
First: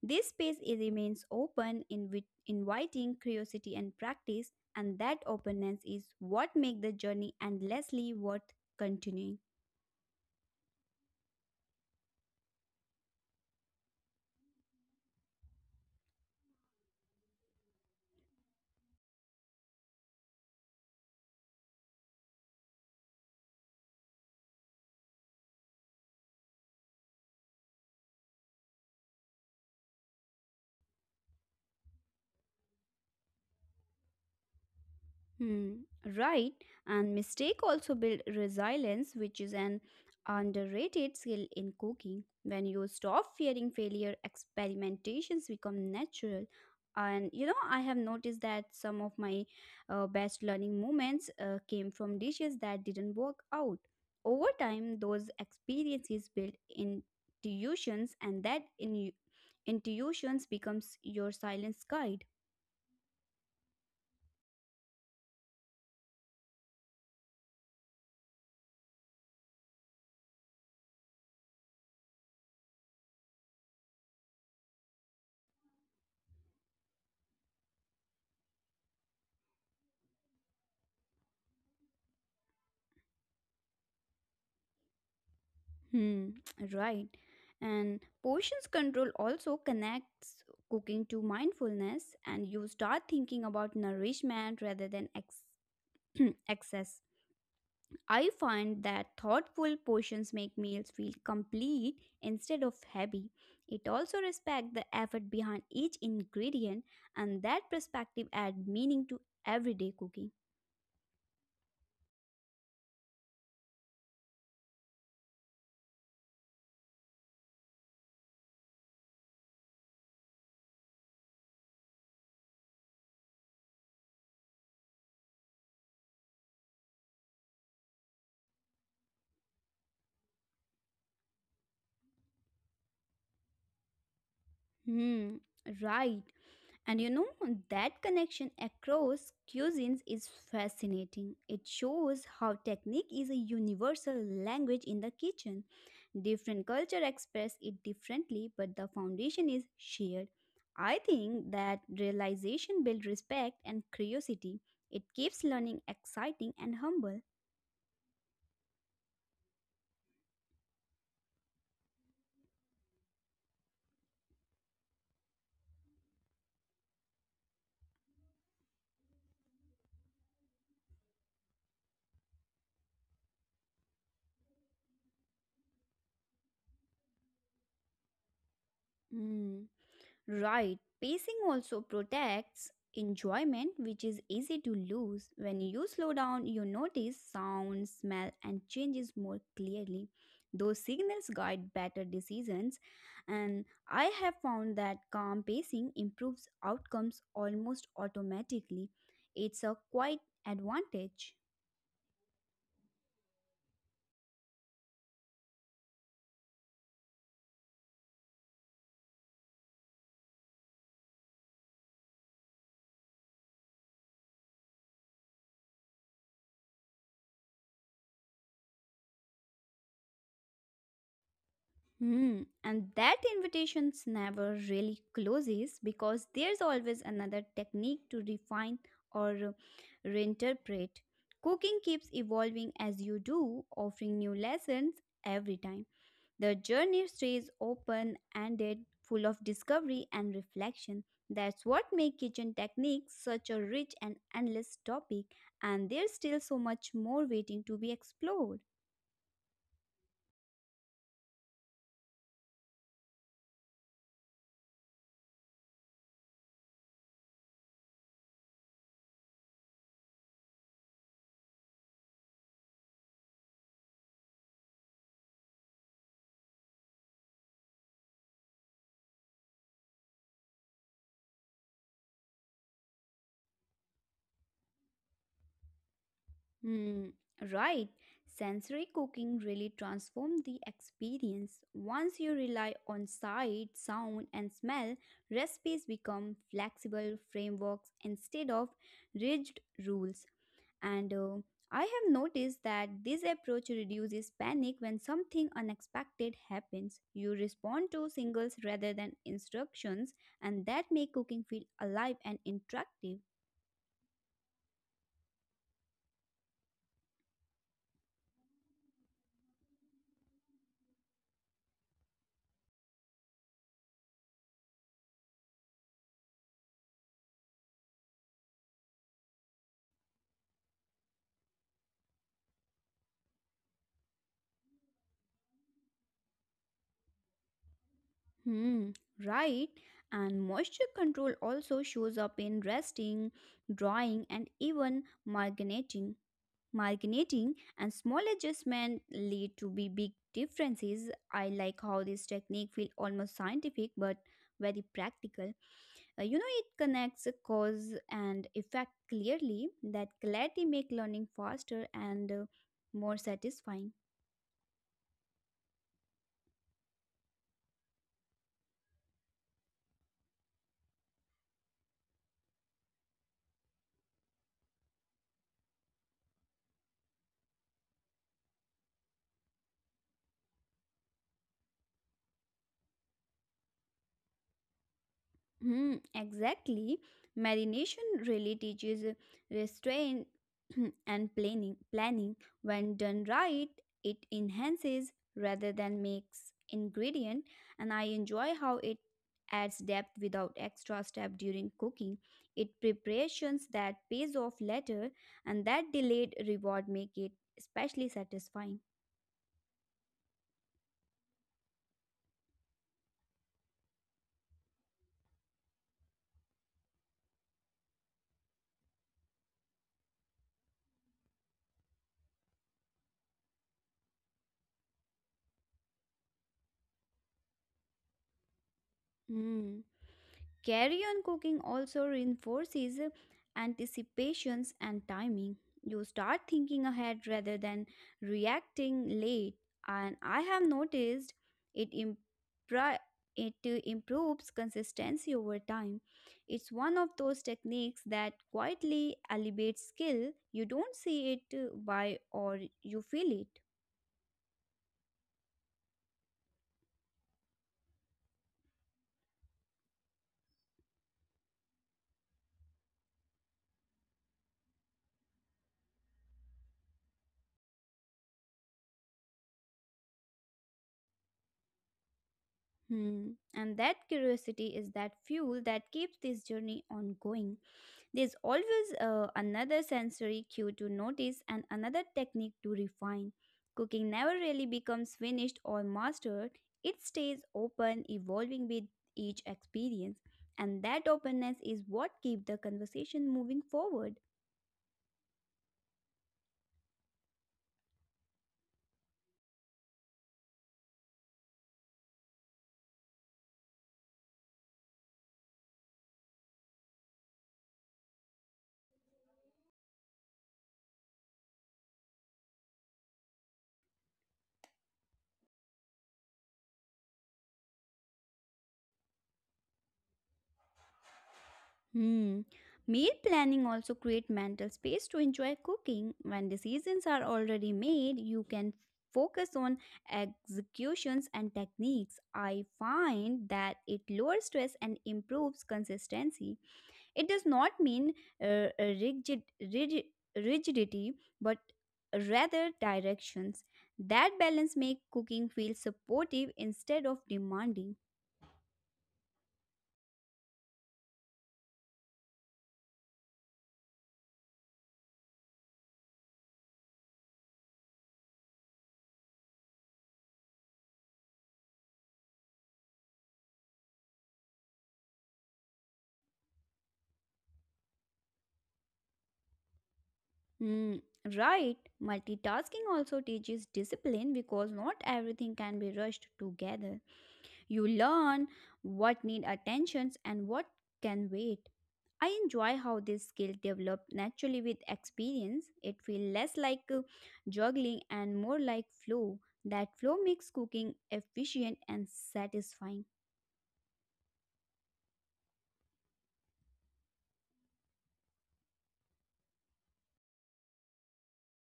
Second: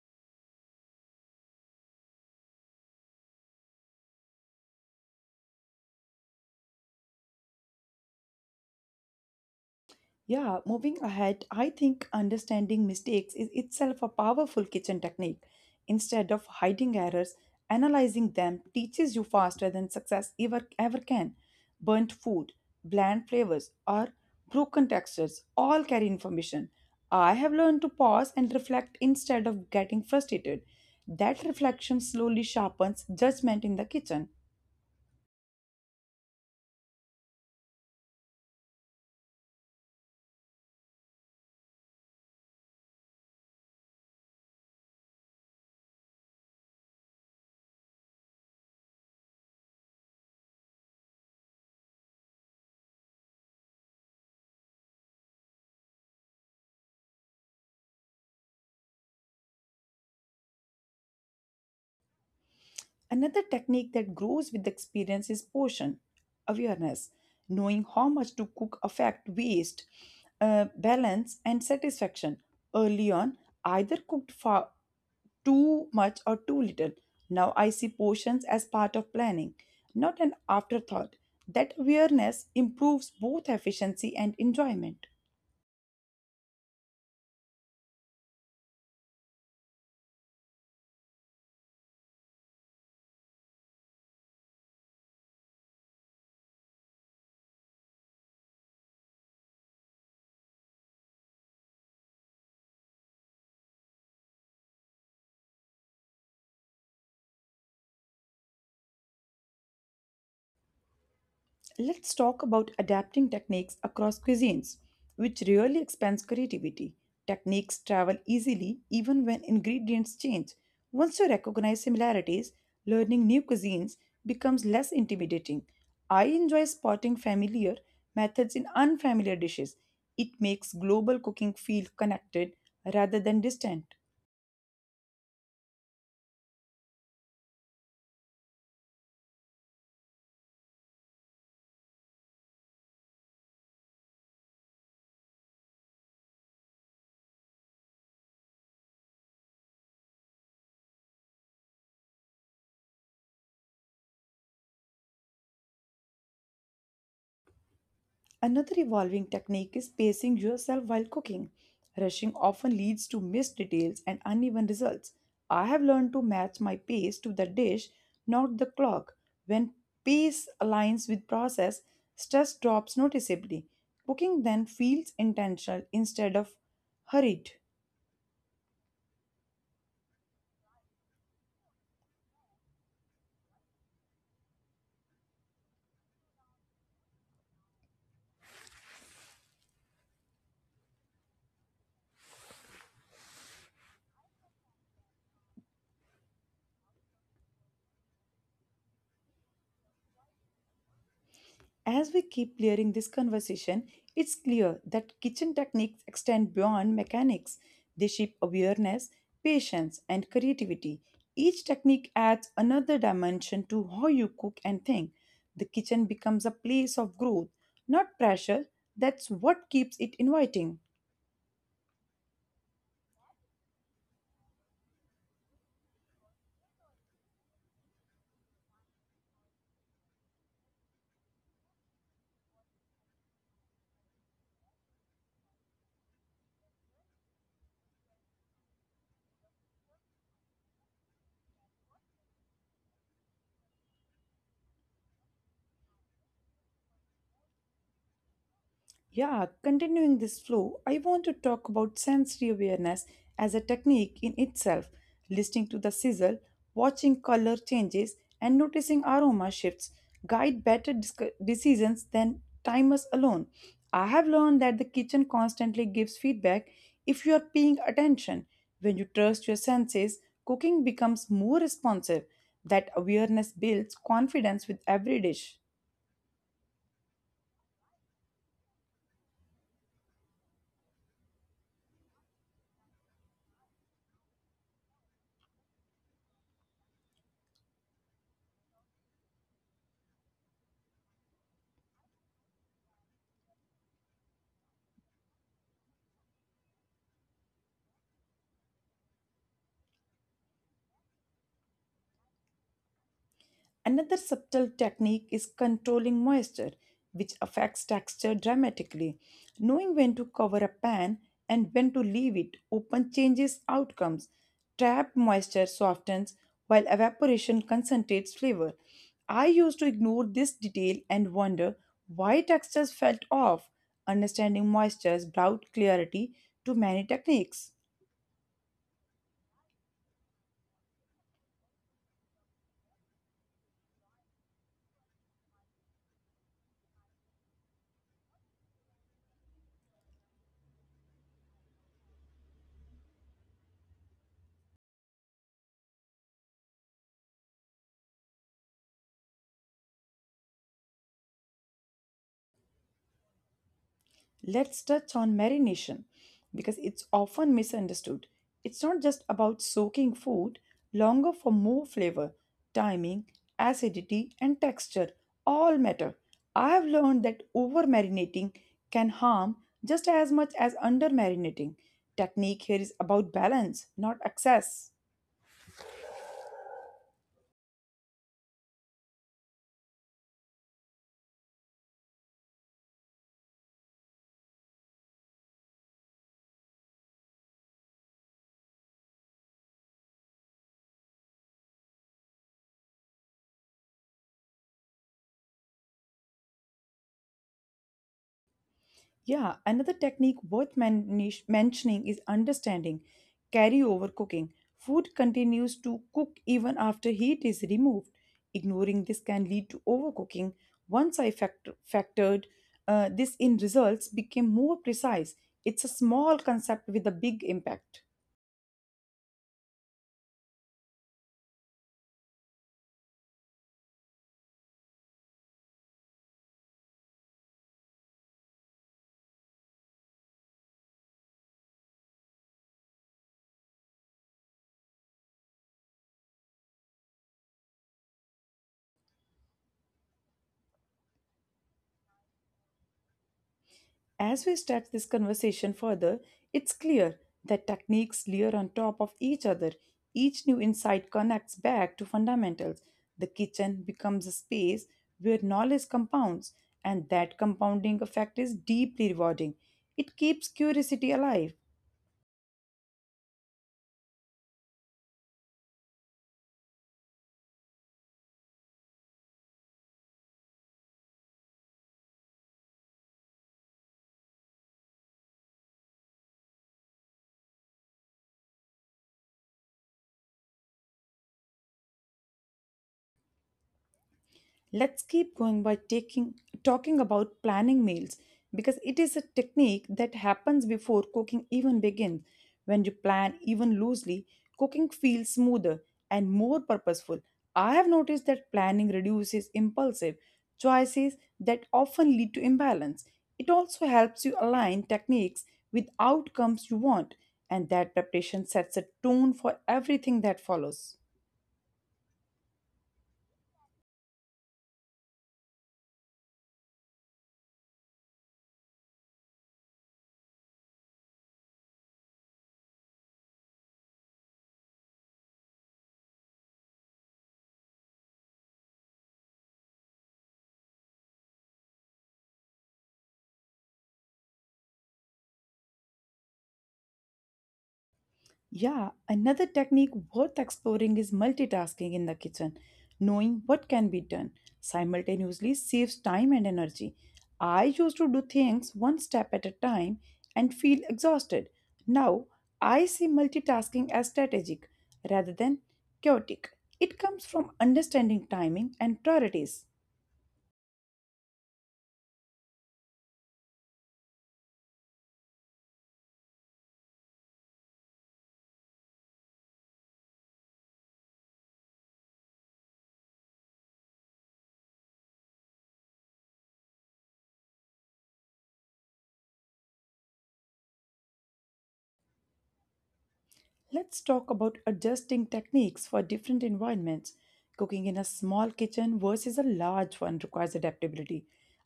Speaker 2: This space it remains open, inviting curiosity and practice, and that openness is what makes the journey endlessly worth continuing.
Speaker 1: Yeah, moving ahead, I think understanding mistakes is itself a powerful kitchen technique. Instead of hiding errors, analyzing them teaches you faster than success ever can. Burnt food, bland flavors, or broken textures all carry information. I have learned to pause and reflect instead of getting frustrated. That reflection slowly sharpens judgment in the kitchen.
Speaker 2: Hmm, right. And mistake also build resilience, which is an underrated skill in cooking. When you stop fearing failure, experimentations become natural. And you know, I have noticed that some of my best learning moments came from dishes that didn't work out. Over time, those experiences build intuitions, and that in intuitions becomes your silence guide.
Speaker 1: Another technique that grows with experience is portion awareness, knowing how much to cook affect waste, balance, and satisfaction. Early on, either cooked far too much or too little. Now I see portions as part of planning, not an afterthought. That awareness improves both efficiency and enjoyment.
Speaker 2: Hmm, right. And portions control also connects cooking to mindfulness, and you start thinking about nourishment rather than [clears throat] excess. I find that thoughtful portions make meals feel complete instead of heavy. It also respects the effort behind each ingredient, and that perspective adds meaning to everyday cooking.
Speaker 1: Let's talk about adapting techniques across cuisines, which really expands creativity. Techniques travel easily even when ingredients change. Once you recognize similarities, learning new cuisines becomes less intimidating. I enjoy spotting familiar methods in unfamiliar dishes. It makes global cooking feel connected rather than distant.
Speaker 2: Hmm, right. And you know, that connection across cuisines is fascinating. It shows how technique is a universal language in the kitchen. Different culture express it differently, but the foundation is shared. I think that realization builds respect and curiosity. It keeps learning exciting and humble.
Speaker 1: Another evolving technique is pacing yourself while cooking. Rushing often leads to missed details and uneven results. I have learned to match my pace to the dish, not the clock. When pace aligns with process, stress drops noticeably. Cooking then feels intentional instead of hurried.
Speaker 2: Mm, right, pacing also protects enjoyment, which is easy to lose. When you slow down, you notice sound, smell, and changes more clearly. Those signals guide better decisions, and I have found that calm pacing improves outcomes almost automatically. It's a quite advantage.
Speaker 1: As we keep clearing this conversation, it's clear that kitchen techniques extend beyond mechanics. They shape awareness, patience, and creativity. Each technique adds another dimension to how you cook and think. The kitchen becomes a place of growth, not pressure. That's what keeps it inviting.
Speaker 2: Hmm. And that invitations never really closes because there's always another technique to refine or reinterpret. Cooking keeps evolving as you do, offering new lessons every time. The journey stays open ended, full of discovery and reflection. That's what makes kitchen techniques such a rich and endless topic, and there's still so much more waiting to be explored.
Speaker 1: Yeah, continuing this flow, I want to talk about sensory awareness as a technique in itself, listening to the sizzle, watching color changes, and noticing aroma shifts guide better decisions than timers alone. I have learned that the kitchen constantly gives feedback if you are paying attention. When you trust your senses, cooking becomes more responsive. That awareness builds confidence with every dish.
Speaker 2: Hmm, right. Sensory cooking really transforms the experience. Once you rely on sight, sound, and smell, recipes become flexible frameworks instead of rigid rules. And I have noticed that this approach reduces panic when something unexpected happens. You respond to singles rather than instructions, and that make cooking feel alive and interactive.
Speaker 1: Another subtle technique is controlling moisture, which affects texture dramatically. Knowing when to cover a pan and when to leave it open changes outcomes. Trapped moisture softens while evaporation concentrates flavor. I used to ignore this detail and wonder why textures felt off. Understanding moistures brought clarity to many techniques.
Speaker 2: Hmm, right. And moisture control also shows up in resting, drying, and even marinating. Marinating and small adjustments lead to be big differences. I like how this technique feels almost scientific but very practical. You know, it connects a cause and effect clearly. That clarity make learning faster and more satisfying.
Speaker 1: Let's touch on marination because it's often misunderstood. It's not just about soaking food longer for more flavor, timing, acidity, and texture all matter. I have learned that over marinating can harm just as much as under marinating. Technique here is about balance, not excess.
Speaker 2: Hmm, exactly. Marination really teaches restraint [clears throat] and planning, when done right, it enhances rather than makes ingredient, and I enjoy how it adds depth without extra step during cooking. It preparations that pays off later, and that delayed reward make it especially satisfying.
Speaker 1: Yeah, another technique worth mentioning is understanding carryover cooking. Food continues to cook even after heat is removed. Ignoring this can lead to overcooking. Once I factored this in, results became more precise. It's a small concept with a big impact.
Speaker 2: Hmm. Carry on cooking also reinforces anticipations and timing. You start thinking ahead rather than reacting late, and I have noticed it impri- it improves consistency over time. It's one of those techniques that quietly elevates skill. You don't see it by or you feel it.
Speaker 1: As we stretch this conversation further, it's clear that techniques layer on top of each other. Each new insight connects back to fundamentals. The kitchen becomes a space where knowledge compounds, and that compounding effect is deeply rewarding. It keeps curiosity alive.
Speaker 2: Hmm. And that curiosity is that fuel that keeps this journey ongoing. There's always another sensory cue to notice and another technique to refine. Cooking never really becomes finished or mastered, it stays open, evolving with each experience. And that openness is what keeps the conversation moving forward.
Speaker 1: Let's keep going by taking talking about planning meals because it is a technique that happens before cooking even begins. When you plan even loosely, cooking feels smoother and more purposeful. I have noticed that planning reduces impulsive choices that often lead to imbalance. It also helps you align techniques with outcomes you want, and that preparation sets a tone for everything that follows.
Speaker 2: Hmm. Meal planning also create mental space to enjoy cooking. When decisions are already made, you can focus on executions and techniques. I find that it lowers stress and improves consistency. It does not mean uh, uh, rigid, rigid rigidity, but rather directions. That balance make cooking feel supportive instead of demanding.
Speaker 1: Yeah, another technique worth exploring is multitasking in the kitchen. Knowing what can be done simultaneously saves time and energy. I used to do things one step at a time and feel exhausted. Now, I see multitasking as strategic rather than chaotic. It comes from understanding timing and priorities.
Speaker 2: Mm, right. Multitasking also teaches discipline because not everything can be rushed together. You learn what need attentions and what can wait. I enjoy how this skill developed naturally with experience. It feels less like juggling and more like flow. That flow makes cooking efficient and satisfying.
Speaker 1: Let's talk about adjusting techniques for different environments. Cooking in a small kitchen versus a large one requires adaptability.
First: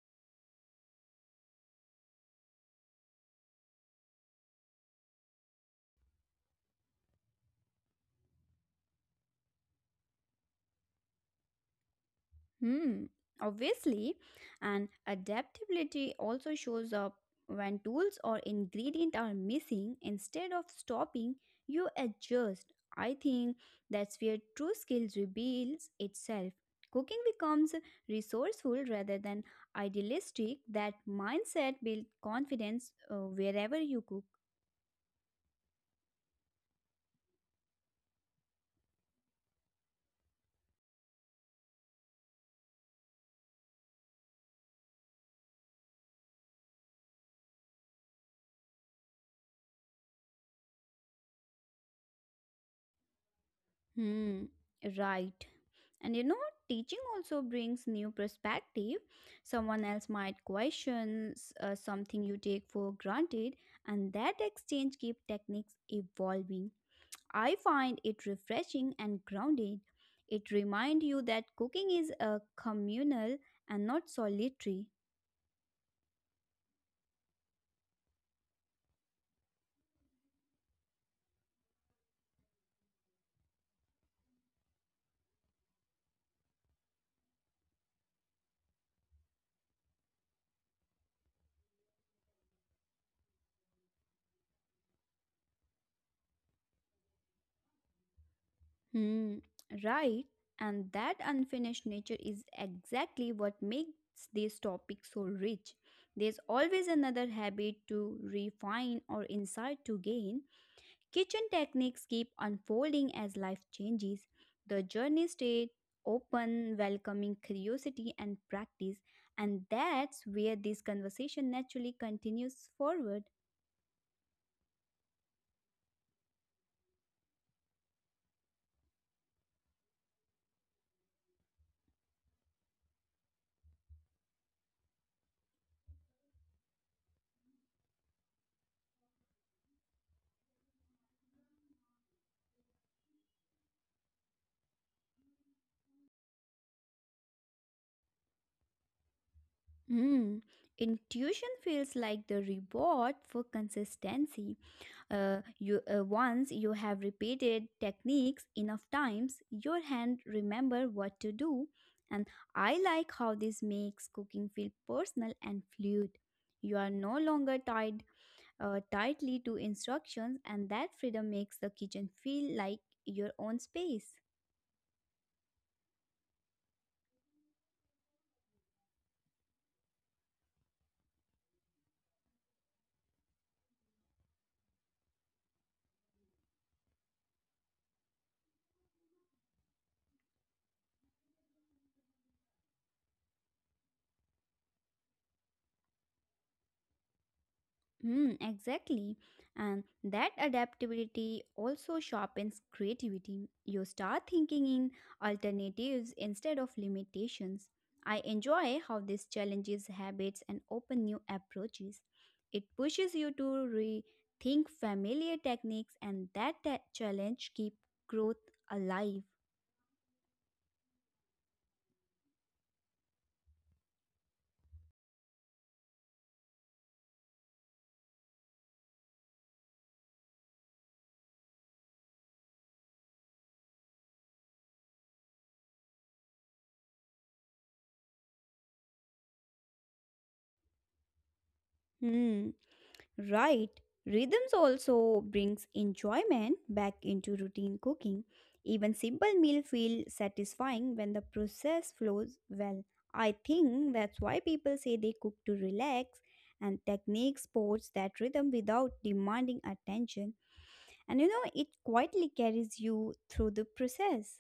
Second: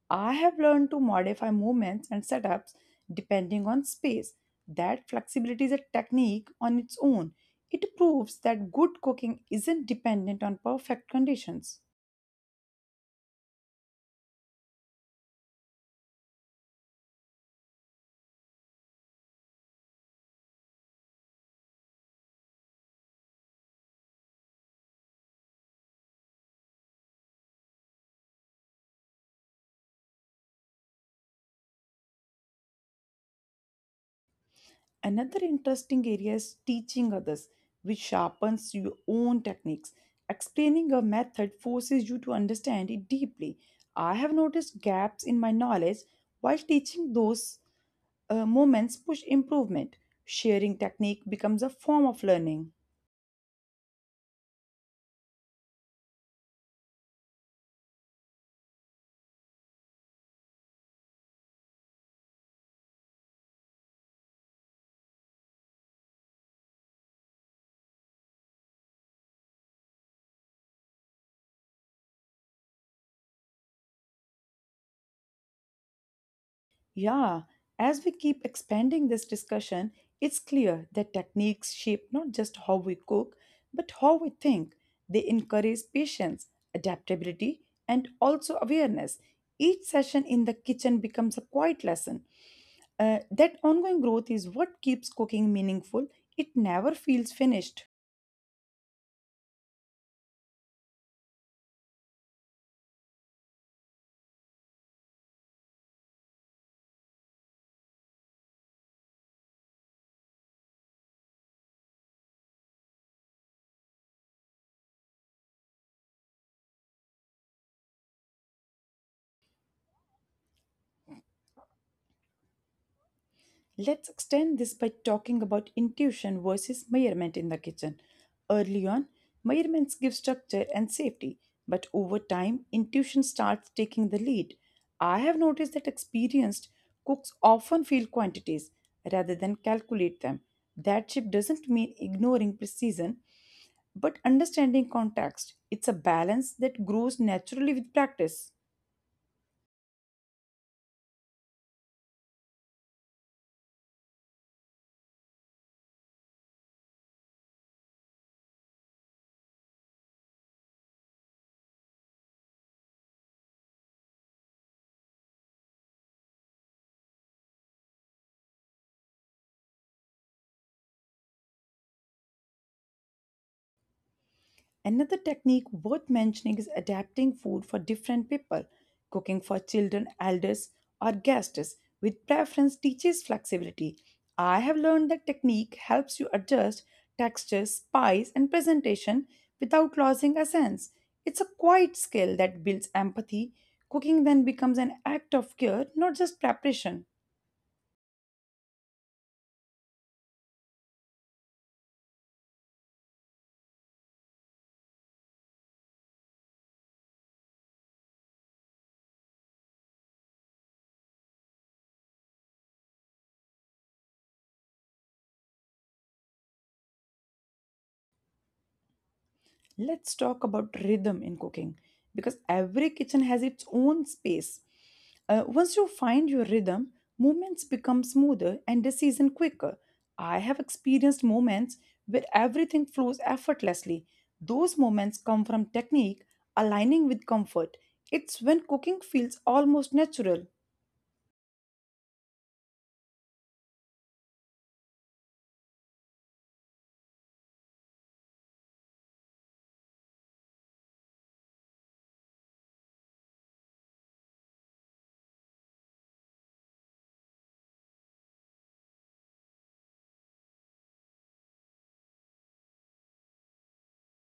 Speaker 1: I have learned to modify movements and setups depending on space. That flexibility is a technique on its own. It proves that good cooking isn't dependent on perfect conditions.
Speaker 2: Hmm, obviously, and adaptability also shows up when tools or ingredient are missing. Instead of stopping, you adjust. I think that's where true skills reveals itself. Cooking becomes resourceful rather than idealistic. That mindset builds confidence wherever you cook.
Speaker 1: Another interesting area is teaching others, which sharpens your own techniques. Explaining a method forces you to understand it deeply. I have noticed gaps in my knowledge while teaching those moments push improvement. Sharing technique becomes a form of learning.
Speaker 2: Hmm, right. And you know, teaching also brings new perspective. Someone else might question something you take for granted, and that exchange keeps techniques evolving. I find it refreshing and grounded. It reminds you that cooking is a communal and not solitary.
Speaker 1: Yeah, as we keep expanding this discussion, it's clear that techniques shape not just how we cook, but how we think. They encourage patience, adaptability, and also awareness. Each session in the kitchen becomes a quiet lesson. That ongoing growth is what keeps cooking meaningful, it never feels finished.
Speaker 2: Hmm, right. And that unfinished nature is exactly what makes this topic so rich. There's always another habit to refine or insight to gain. Kitchen techniques keep unfolding as life changes. The journey stayed open, welcoming curiosity and practice. And that's where this conversation naturally continues forward.
Speaker 1: Let's extend this by talking about intuition versus measurement in the kitchen. Early on, measurements give structure and safety, but over time, intuition starts taking the lead. I have noticed that experienced cooks often feel quantities rather than calculate them. That shift doesn't mean ignoring precision, but understanding context. It's a balance that grows naturally with practice.
Speaker 2: Hmm, intuition feels like the reward for consistency. You Once you have repeated techniques enough times, your hand remember what to do. And I like how this makes cooking feel personal and fluid. You are no longer tied tightly to instructions, and that freedom makes the kitchen feel like your own space.
Speaker 1: Another technique worth mentioning is adapting food for different people. Cooking for children, elders, or guests with preference teaches flexibility. I have learned that technique helps you adjust texture, spice, and presentation without losing a sense. It's a quiet skill that builds empathy. Cooking then becomes an act of care, not just preparation.
Speaker 2: Hmm, exactly. And that adaptability also sharpens creativity. You start thinking in alternatives instead of limitations. I enjoy how this challenges habits and open new approaches. It pushes you to rethink familiar techniques and that challenge keep growth alive.
Speaker 1: Let's talk about rhythm in cooking because every kitchen has its own space. Once you find your rhythm, movements become smoother and decision quicker. I have experienced moments where everything flows effortlessly. Those moments come from technique aligning with comfort. It's when cooking feels almost natural.
Speaker 2: Hmm. Right. Rhythms also brings enjoyment back into routine cooking. Even simple meal feel satisfying when the process flows well. I think that's why people say they cook to relax and technique sports that rhythm without demanding attention. And you know, it quietly carries you through the process.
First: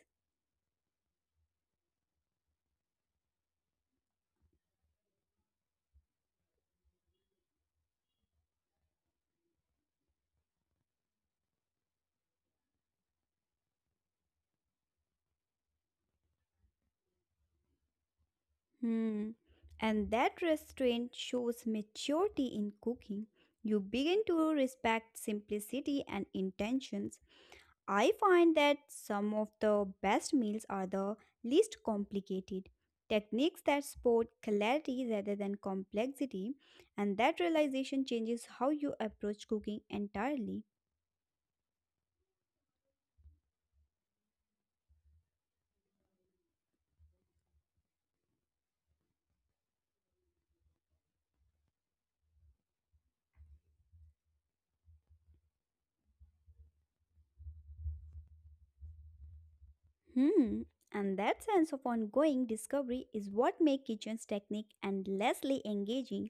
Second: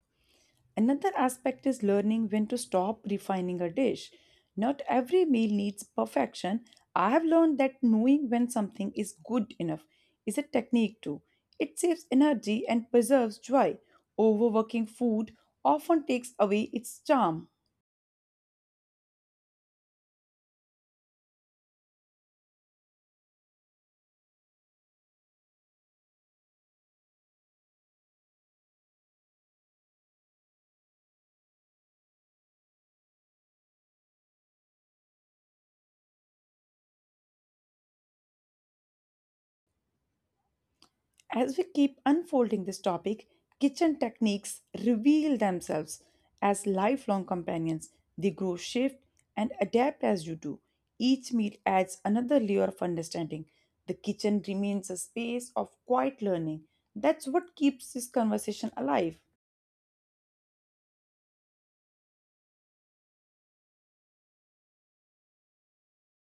Speaker 1: Another aspect is learning when to stop refining a dish. Not every meal needs perfection. I have learned that knowing when something is good enough is a technique too. It saves energy and preserves joy. Overworking food often takes away its charm.
Speaker 2: Hmm. And that restraint shows maturity in cooking. You begin to respect simplicity and intentions. I find that some of the best meals are the least complicated. Techniques that support clarity rather than complexity, and that realization changes how you approach cooking entirely.
Speaker 1: As we keep unfolding this topic, kitchen techniques reveal themselves as lifelong companions. They grow, shift, and adapt as you do. Each meal adds another layer of understanding. The kitchen remains a space of quiet learning. That's what keeps this conversation alive.
Speaker 2: Hmm. And that sense of ongoing discovery is what makes kitchen's technique endlessly engaging.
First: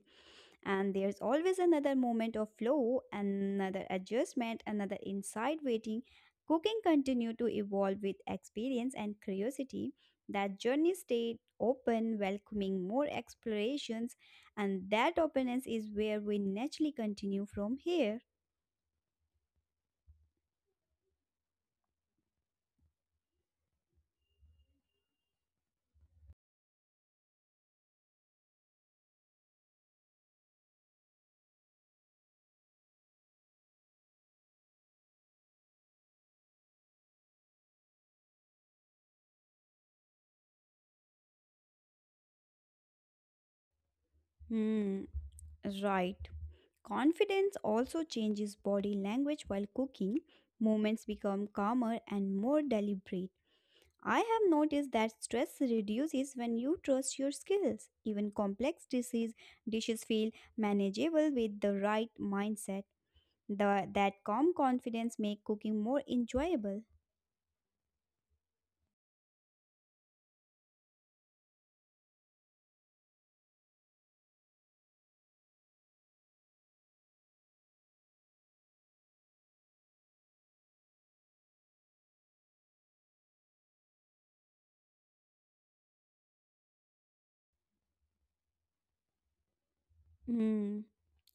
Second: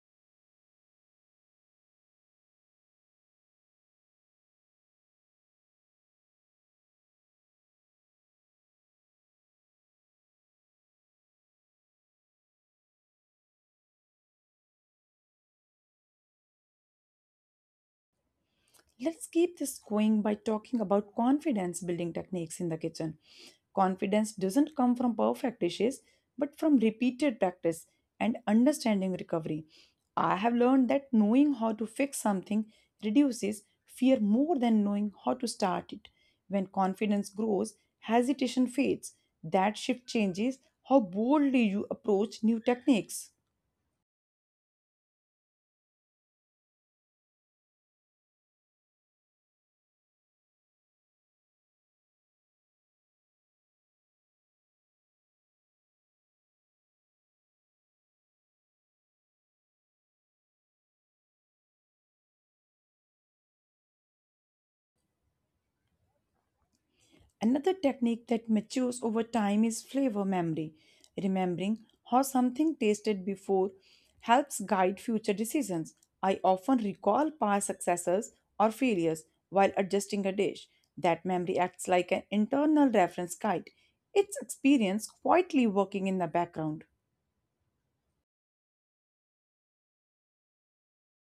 Speaker 2: And there's always another moment of flow, another adjustment, another inside waiting. Cooking continue to evolve with experience and curiosity. That journey stayed open, welcoming more explorations, and that openness is where we naturally continue from here.
Speaker 1: Let's keep this going by talking about confidence building techniques in the kitchen. Confidence doesn't come from perfect dishes, but from repeated practice and understanding recovery. I have learned that knowing how to fix something reduces fear more than knowing how to start it. When confidence grows, hesitation fades. That shift changes how boldly you approach new techniques.
Speaker 2: Hmm. Right. Confidence also changes body language while cooking. Movements become calmer and more deliberate. I have noticed that stress reduces when you trust your skills. Even dishes feel manageable with the right mindset. That calm confidence make cooking more enjoyable.
Speaker 1: Another technique that matures over time is flavor memory. Remembering how something tasted before helps guide future decisions. I often recall past successes or failures while adjusting a dish. That memory acts like an internal reference guide. It's experience quietly working in the background.
Speaker 2: Mm,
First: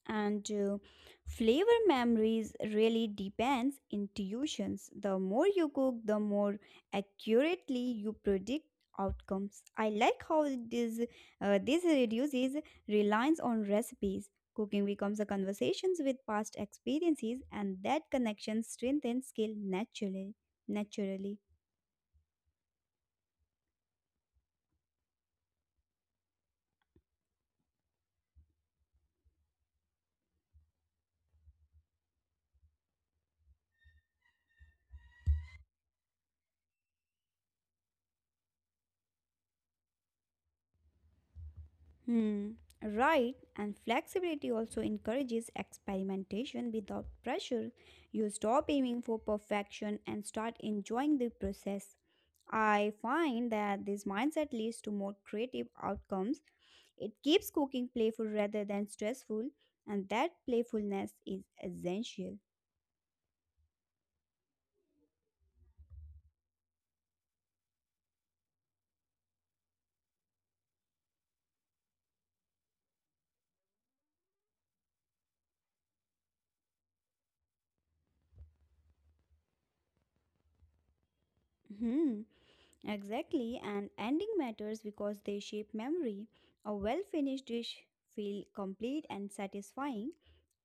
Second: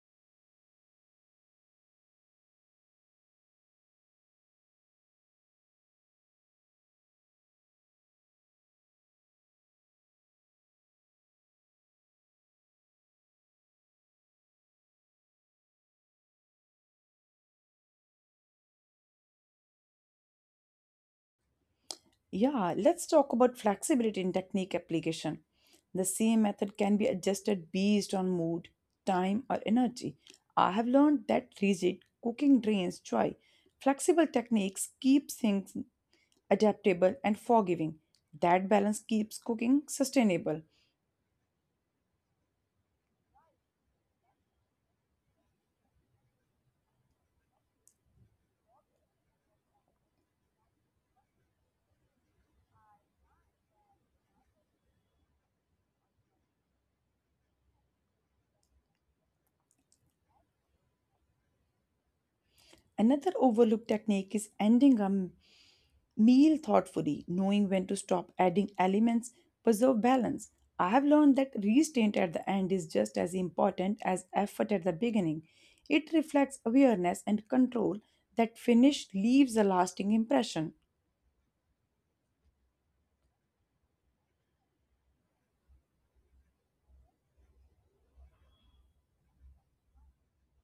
Speaker 2: and flavor memories really depends intuitions, the more you cook the more accurately you predict outcomes. I like how this reduces reliance on recipes. Cooking becomes a conversations with past experiences and that connection strengthens skill naturally.
Speaker 1: Yeah, let's talk about flexibility in technique application. The same method can be adjusted based on mood, time, or energy. I have learned that rigid cooking drains joy. Flexible techniques keep things adaptable and forgiving. That balance keeps cooking sustainable.
Speaker 2: Hmm, right. And flexibility also encourages experimentation without pressure. You stop aiming for perfection and start enjoying the process. I find that this mindset leads to more creative outcomes. It keeps cooking playful rather than stressful, and that playfulness is essential.
Speaker 1: Another overlooked technique is ending a meal thoughtfully, knowing when to stop adding elements, preserve balance. I have learned that restraint at the end is just as important as effort at the beginning. It reflects awareness and control that finish leaves a lasting impression.
Speaker 2: Hmm. Exactly, and ending matters because they shape memory. A well finished dish feel complete and satisfying.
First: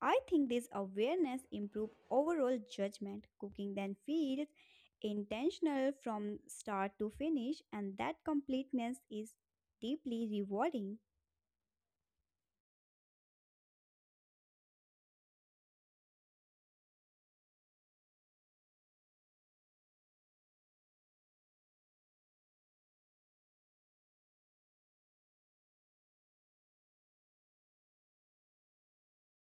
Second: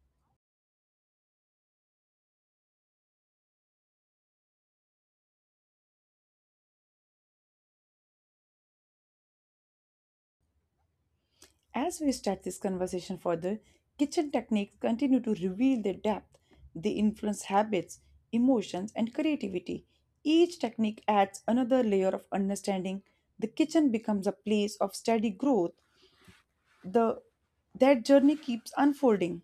Speaker 2: I think this awareness improve overall judgment. Cooking then feels intentional from start to finish, and that completeness is deeply rewarding.
Speaker 1: As we stretch this conversation further, kitchen techniques continue to reveal their depth. They influence habits, emotions, and creativity. Each technique adds another layer of understanding. The kitchen becomes a place of steady growth, the that journey keeps unfolding,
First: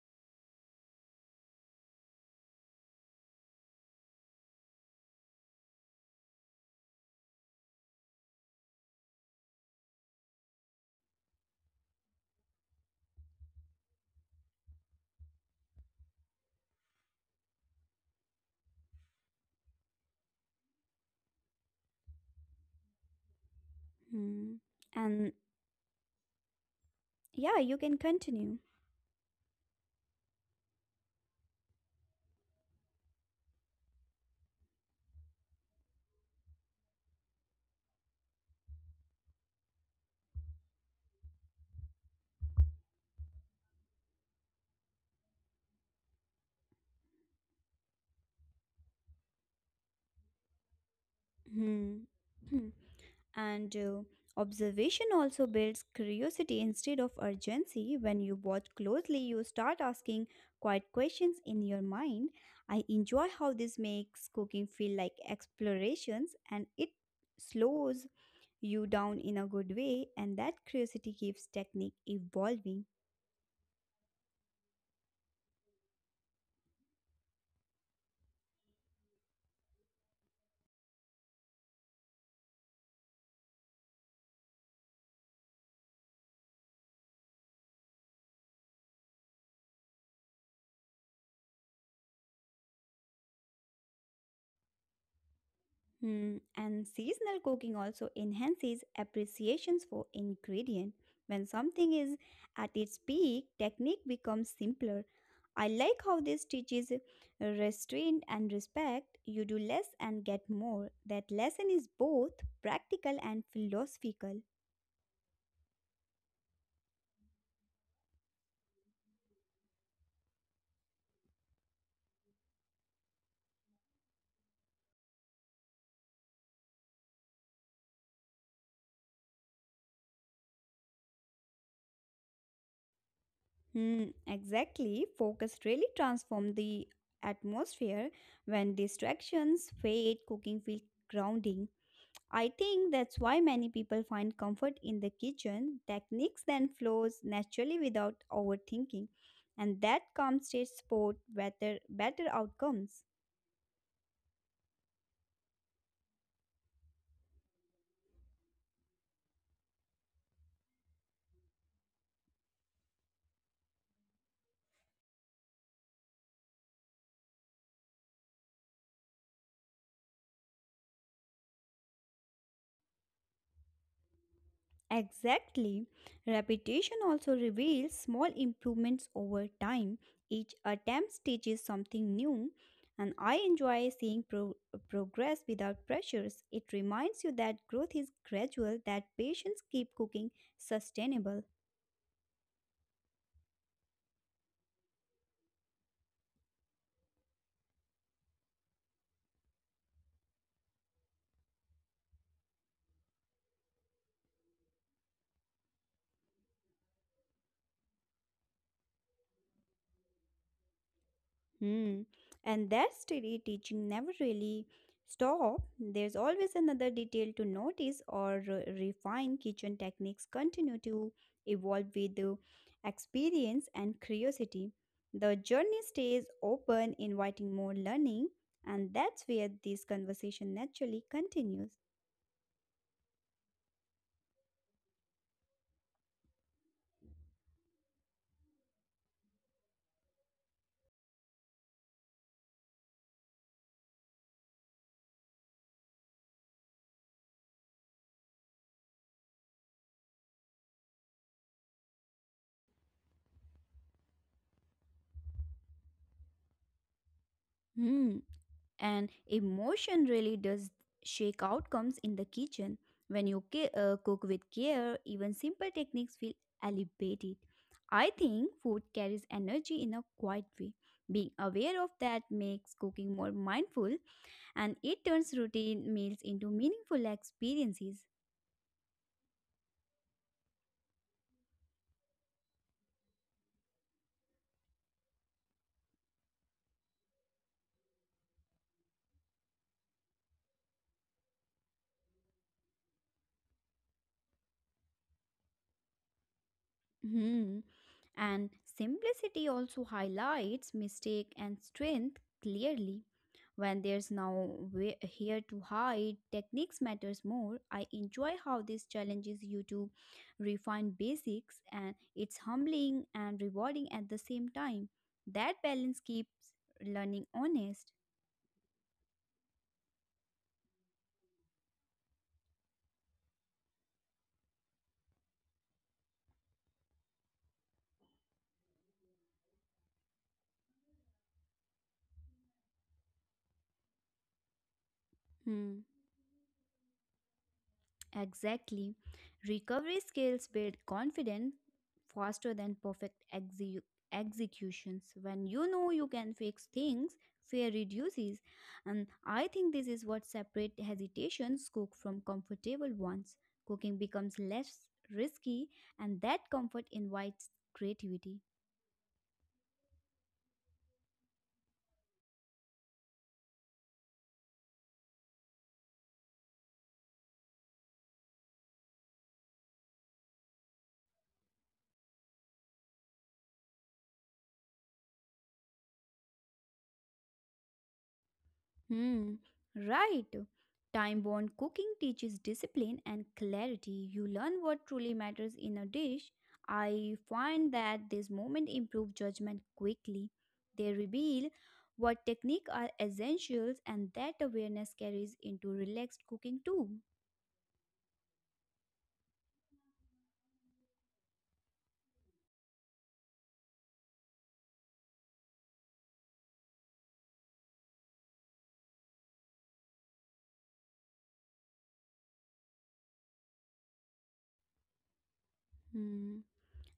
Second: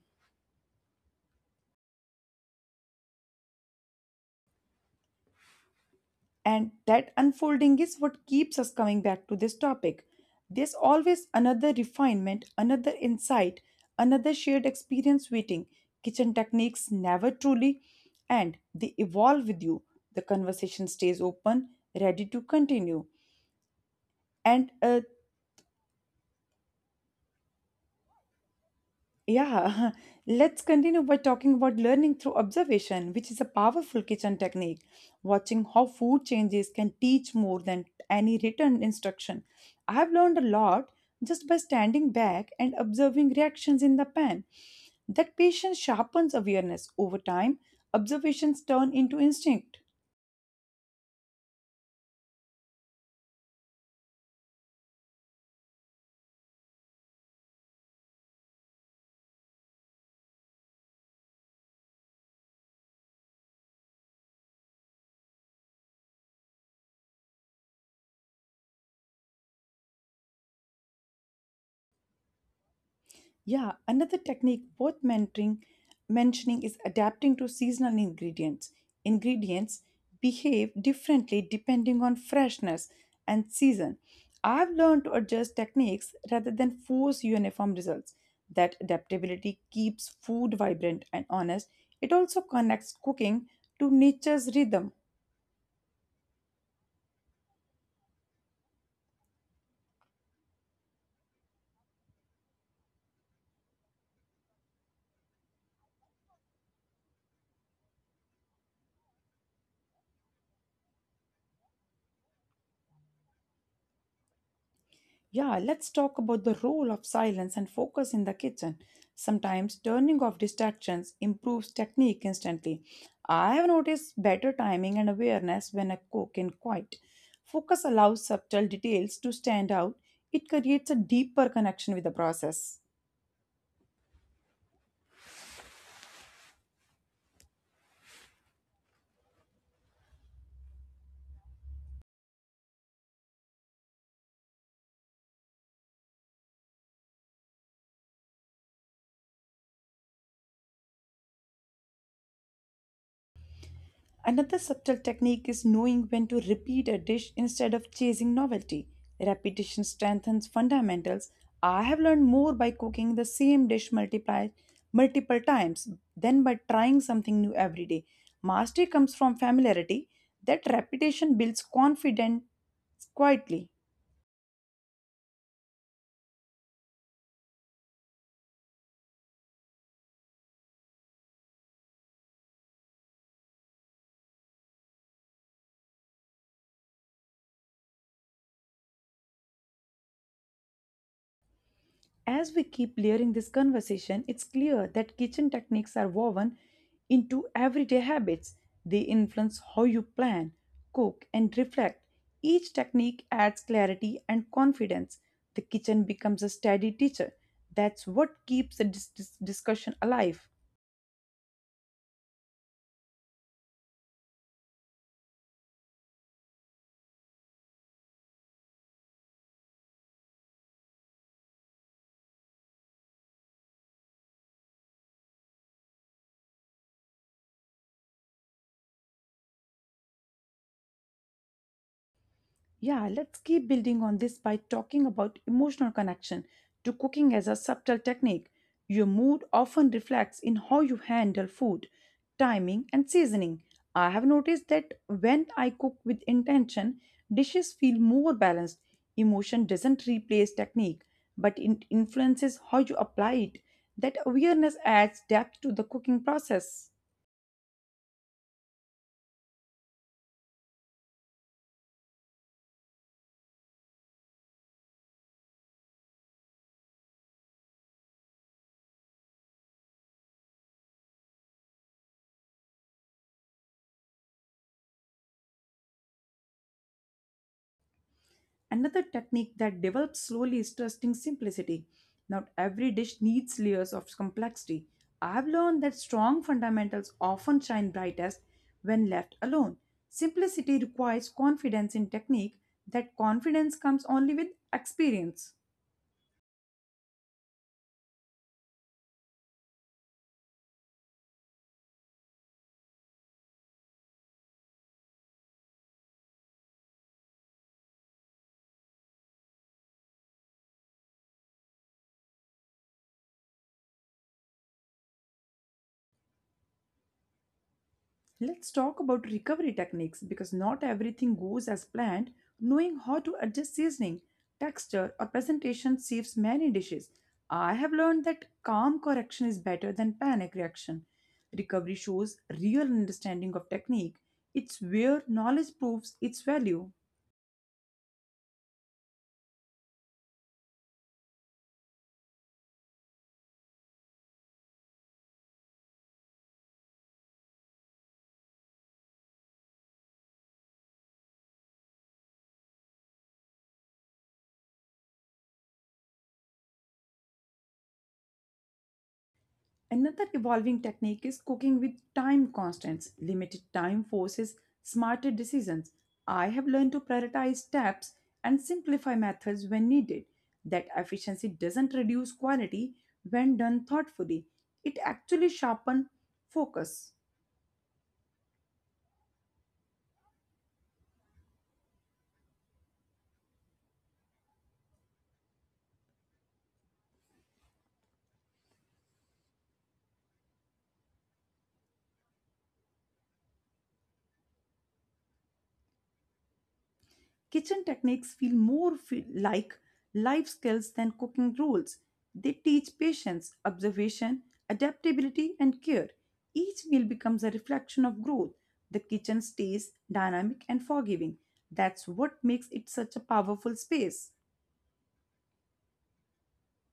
Speaker 1: and that unfolding is what keeps us coming back to this topic. There's always another refinement, another insight, another shared experience waiting. Kitchen techniques never truly, and they evolve with you. The conversation stays open, ready to continue.
Speaker 2: Hmm.
Speaker 1: And
Speaker 2: And yeah, you can continue.
Speaker 1: Yeah, [laughs] let's continue by talking about learning through observation, which is a powerful kitchen technique. Watching how food changes can teach more than any written instruction. I have learned a lot just by standing back and observing reactions in the pan. That patience sharpens awareness over time. Observations turn into instinct.
Speaker 2: Hmm. Hmm. And observation also builds curiosity instead of urgency. When you watch closely, you start asking quiet questions in your mind. I enjoy how this makes cooking feel like explorations and it slows you down in a good way, and that curiosity keeps technique evolving.
Speaker 1: Yeah, another technique worth mentioning is adapting to seasonal ingredients. Ingredients behave differently depending on freshness and season. I've learned to adjust techniques rather than force uniform results. That adaptability keeps food vibrant and honest. It also connects cooking to nature's rhythm.
Speaker 2: Hmm, and seasonal cooking also enhances appreciations for ingredient. When something is at its peak, technique becomes simpler. I like how this teaches restraint and respect. You do less and get more. That lesson is both practical and philosophical.
Speaker 1: Yeah, let's talk about the role of silence and focus in the kitchen. Sometimes turning off distractions improves technique instantly. I have noticed better timing and awareness when I cook in quiet. Focus allows subtle details to stand out, it creates a deeper connection with the process.
Speaker 2: Hmm, exactly. Focus really transforms the atmosphere. When distractions fade, cooking feels grounding. I think that's why many people find comfort in the kitchen. Techniques then flows naturally without overthinking, and that calm state support better outcomes.
Speaker 1: Another subtle technique is knowing when to repeat a dish instead of chasing novelty. Repetition strengthens fundamentals. I have learned more by cooking the same dish multiple times than by trying something new every day. Mastery comes from familiarity. That repetition builds confidence quietly.
Speaker 2: Exactly. Repetition also reveals small improvements over time. Each attempt teaches something new, and I enjoy seeing progress without pressures. It reminds you that growth is gradual, that patients keep cooking sustainable.
Speaker 1: As we keep layering this conversation, it's clear that kitchen techniques are woven into everyday habits. They influence how you plan, cook, and reflect. Each technique adds clarity and confidence. The kitchen becomes a steady teacher. That's what keeps the discussion alive.
Speaker 2: Hmm. And that steady teaching never really stop. There's always another detail to notice or refine. Kitchen techniques continue to evolve with the experience and curiosity. The journey stays open, inviting more learning, and that's where this conversation naturally continues.
Speaker 1: Yeah, let's keep building on this by talking about emotional connection to cooking as a subtle technique. Your mood often reflects in how you handle food, timing, and seasoning. I have noticed that when I cook with intention, dishes feel more balanced. Emotion doesn't replace technique, but it influences how you apply it. That awareness adds depth to the cooking process.
Speaker 2: Hmm, and emotion really does shake outcomes in the kitchen when you cook with care, even simple techniques feel elevated. I think food carries energy in a quiet way, being aware of that makes cooking more mindful, and it turns routine meals into meaningful experiences.
Speaker 1: Another technique that develops slowly is trusting simplicity. Not every dish needs layers of complexity. I've learned that strong fundamentals often shine brightest when left alone. Simplicity requires confidence in technique, that confidence comes only with experience.
Speaker 2: Hmm. And simplicity also highlights mistake and strength clearly. When there's now here to hide, techniques matters more. I enjoy how this challenges you to refine basics and it's humbling and rewarding at the same time. That balance keeps learning honest.
Speaker 1: Let's talk about recovery techniques because not everything goes as planned. Knowing how to adjust seasoning, texture, or presentation saves many dishes. I have learned that calm correction is better than panic reaction. Recovery shows real understanding of technique. It's where knowledge
Speaker 2: Hmm.
Speaker 1: proves its value.
Speaker 2: Exactly. Recovery skills build confidence faster than perfect executions. When you know you can fix things, fear reduces. And I think this is what separates hesitations cook from comfortable ones. Cooking becomes less risky, and that comfort invites creativity.
Speaker 1: Another evolving technique is cooking with time constants. Limited time forces smarter decisions. I have learned to prioritize steps and simplify methods when needed. That efficiency doesn't reduce quality when done thoughtfully, it actually sharpens focus.
Speaker 2: Hmm, right. Time born cooking teaches discipline and clarity. You learn what truly matters in a dish. I find that this moment improve judgment quickly. They reveal what technique are essentials and that awareness carries into relaxed cooking too.
Speaker 1: Kitchen techniques feel more like life skills than cooking rules. They teach patience, observation, adaptability, and care. Each meal becomes a reflection of growth. The kitchen stays dynamic and forgiving. That's what makes it such a powerful space.
Speaker 2: Hmm.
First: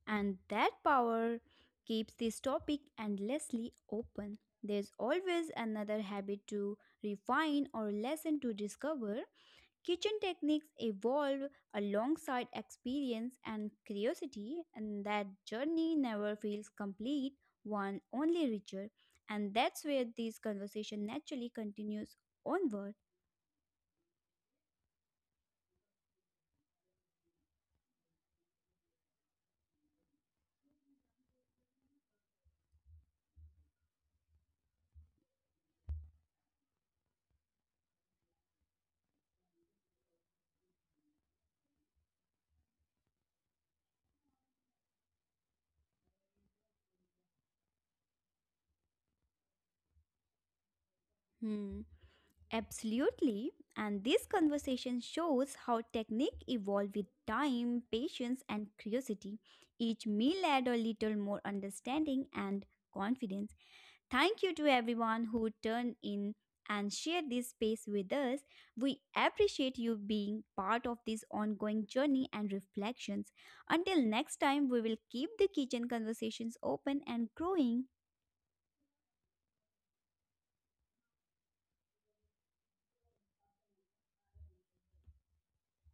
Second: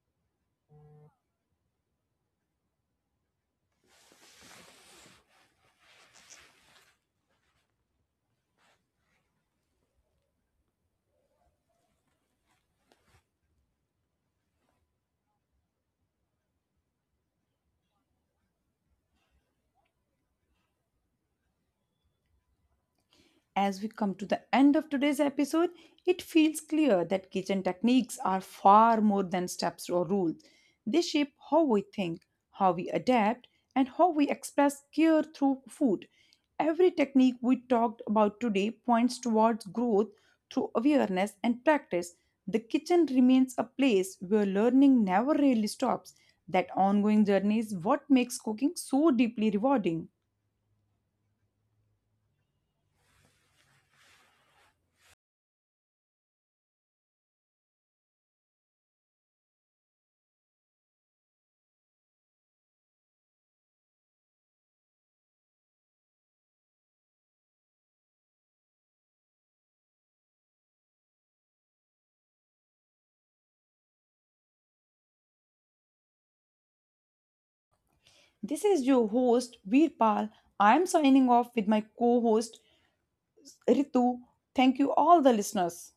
Speaker 2: And that power keeps this topic endlessly open. There's always another habit to refine or lesson to discover. Kitchen techniques evolve alongside experience and curiosity, and that journey never feels complete, one only richer. And that's where this conversation naturally continues onward.
Speaker 1: As we come to the end of today's episode, it feels clear that kitchen techniques are far more than steps or rules. They shape how we think, how we adapt, and how we express care through food. Every technique we talked about today points towards growth through awareness and practice. The kitchen remains a place where learning never really stops. That ongoing journey is what makes cooking so deeply rewarding.
Speaker 2: Hmm. Absolutely. And this conversation shows how technique evolve with time, patience, and curiosity. Each meal add a little more understanding and confidence. Thank you to everyone who turned in and shared this space with us. We appreciate you being part of this ongoing journey and reflections. Until next time, we will keep the kitchen conversations open and growing.
Speaker 1: This is your host, Veerpal. I am signing off with my co host, Ritu. Thank you, all the listeners.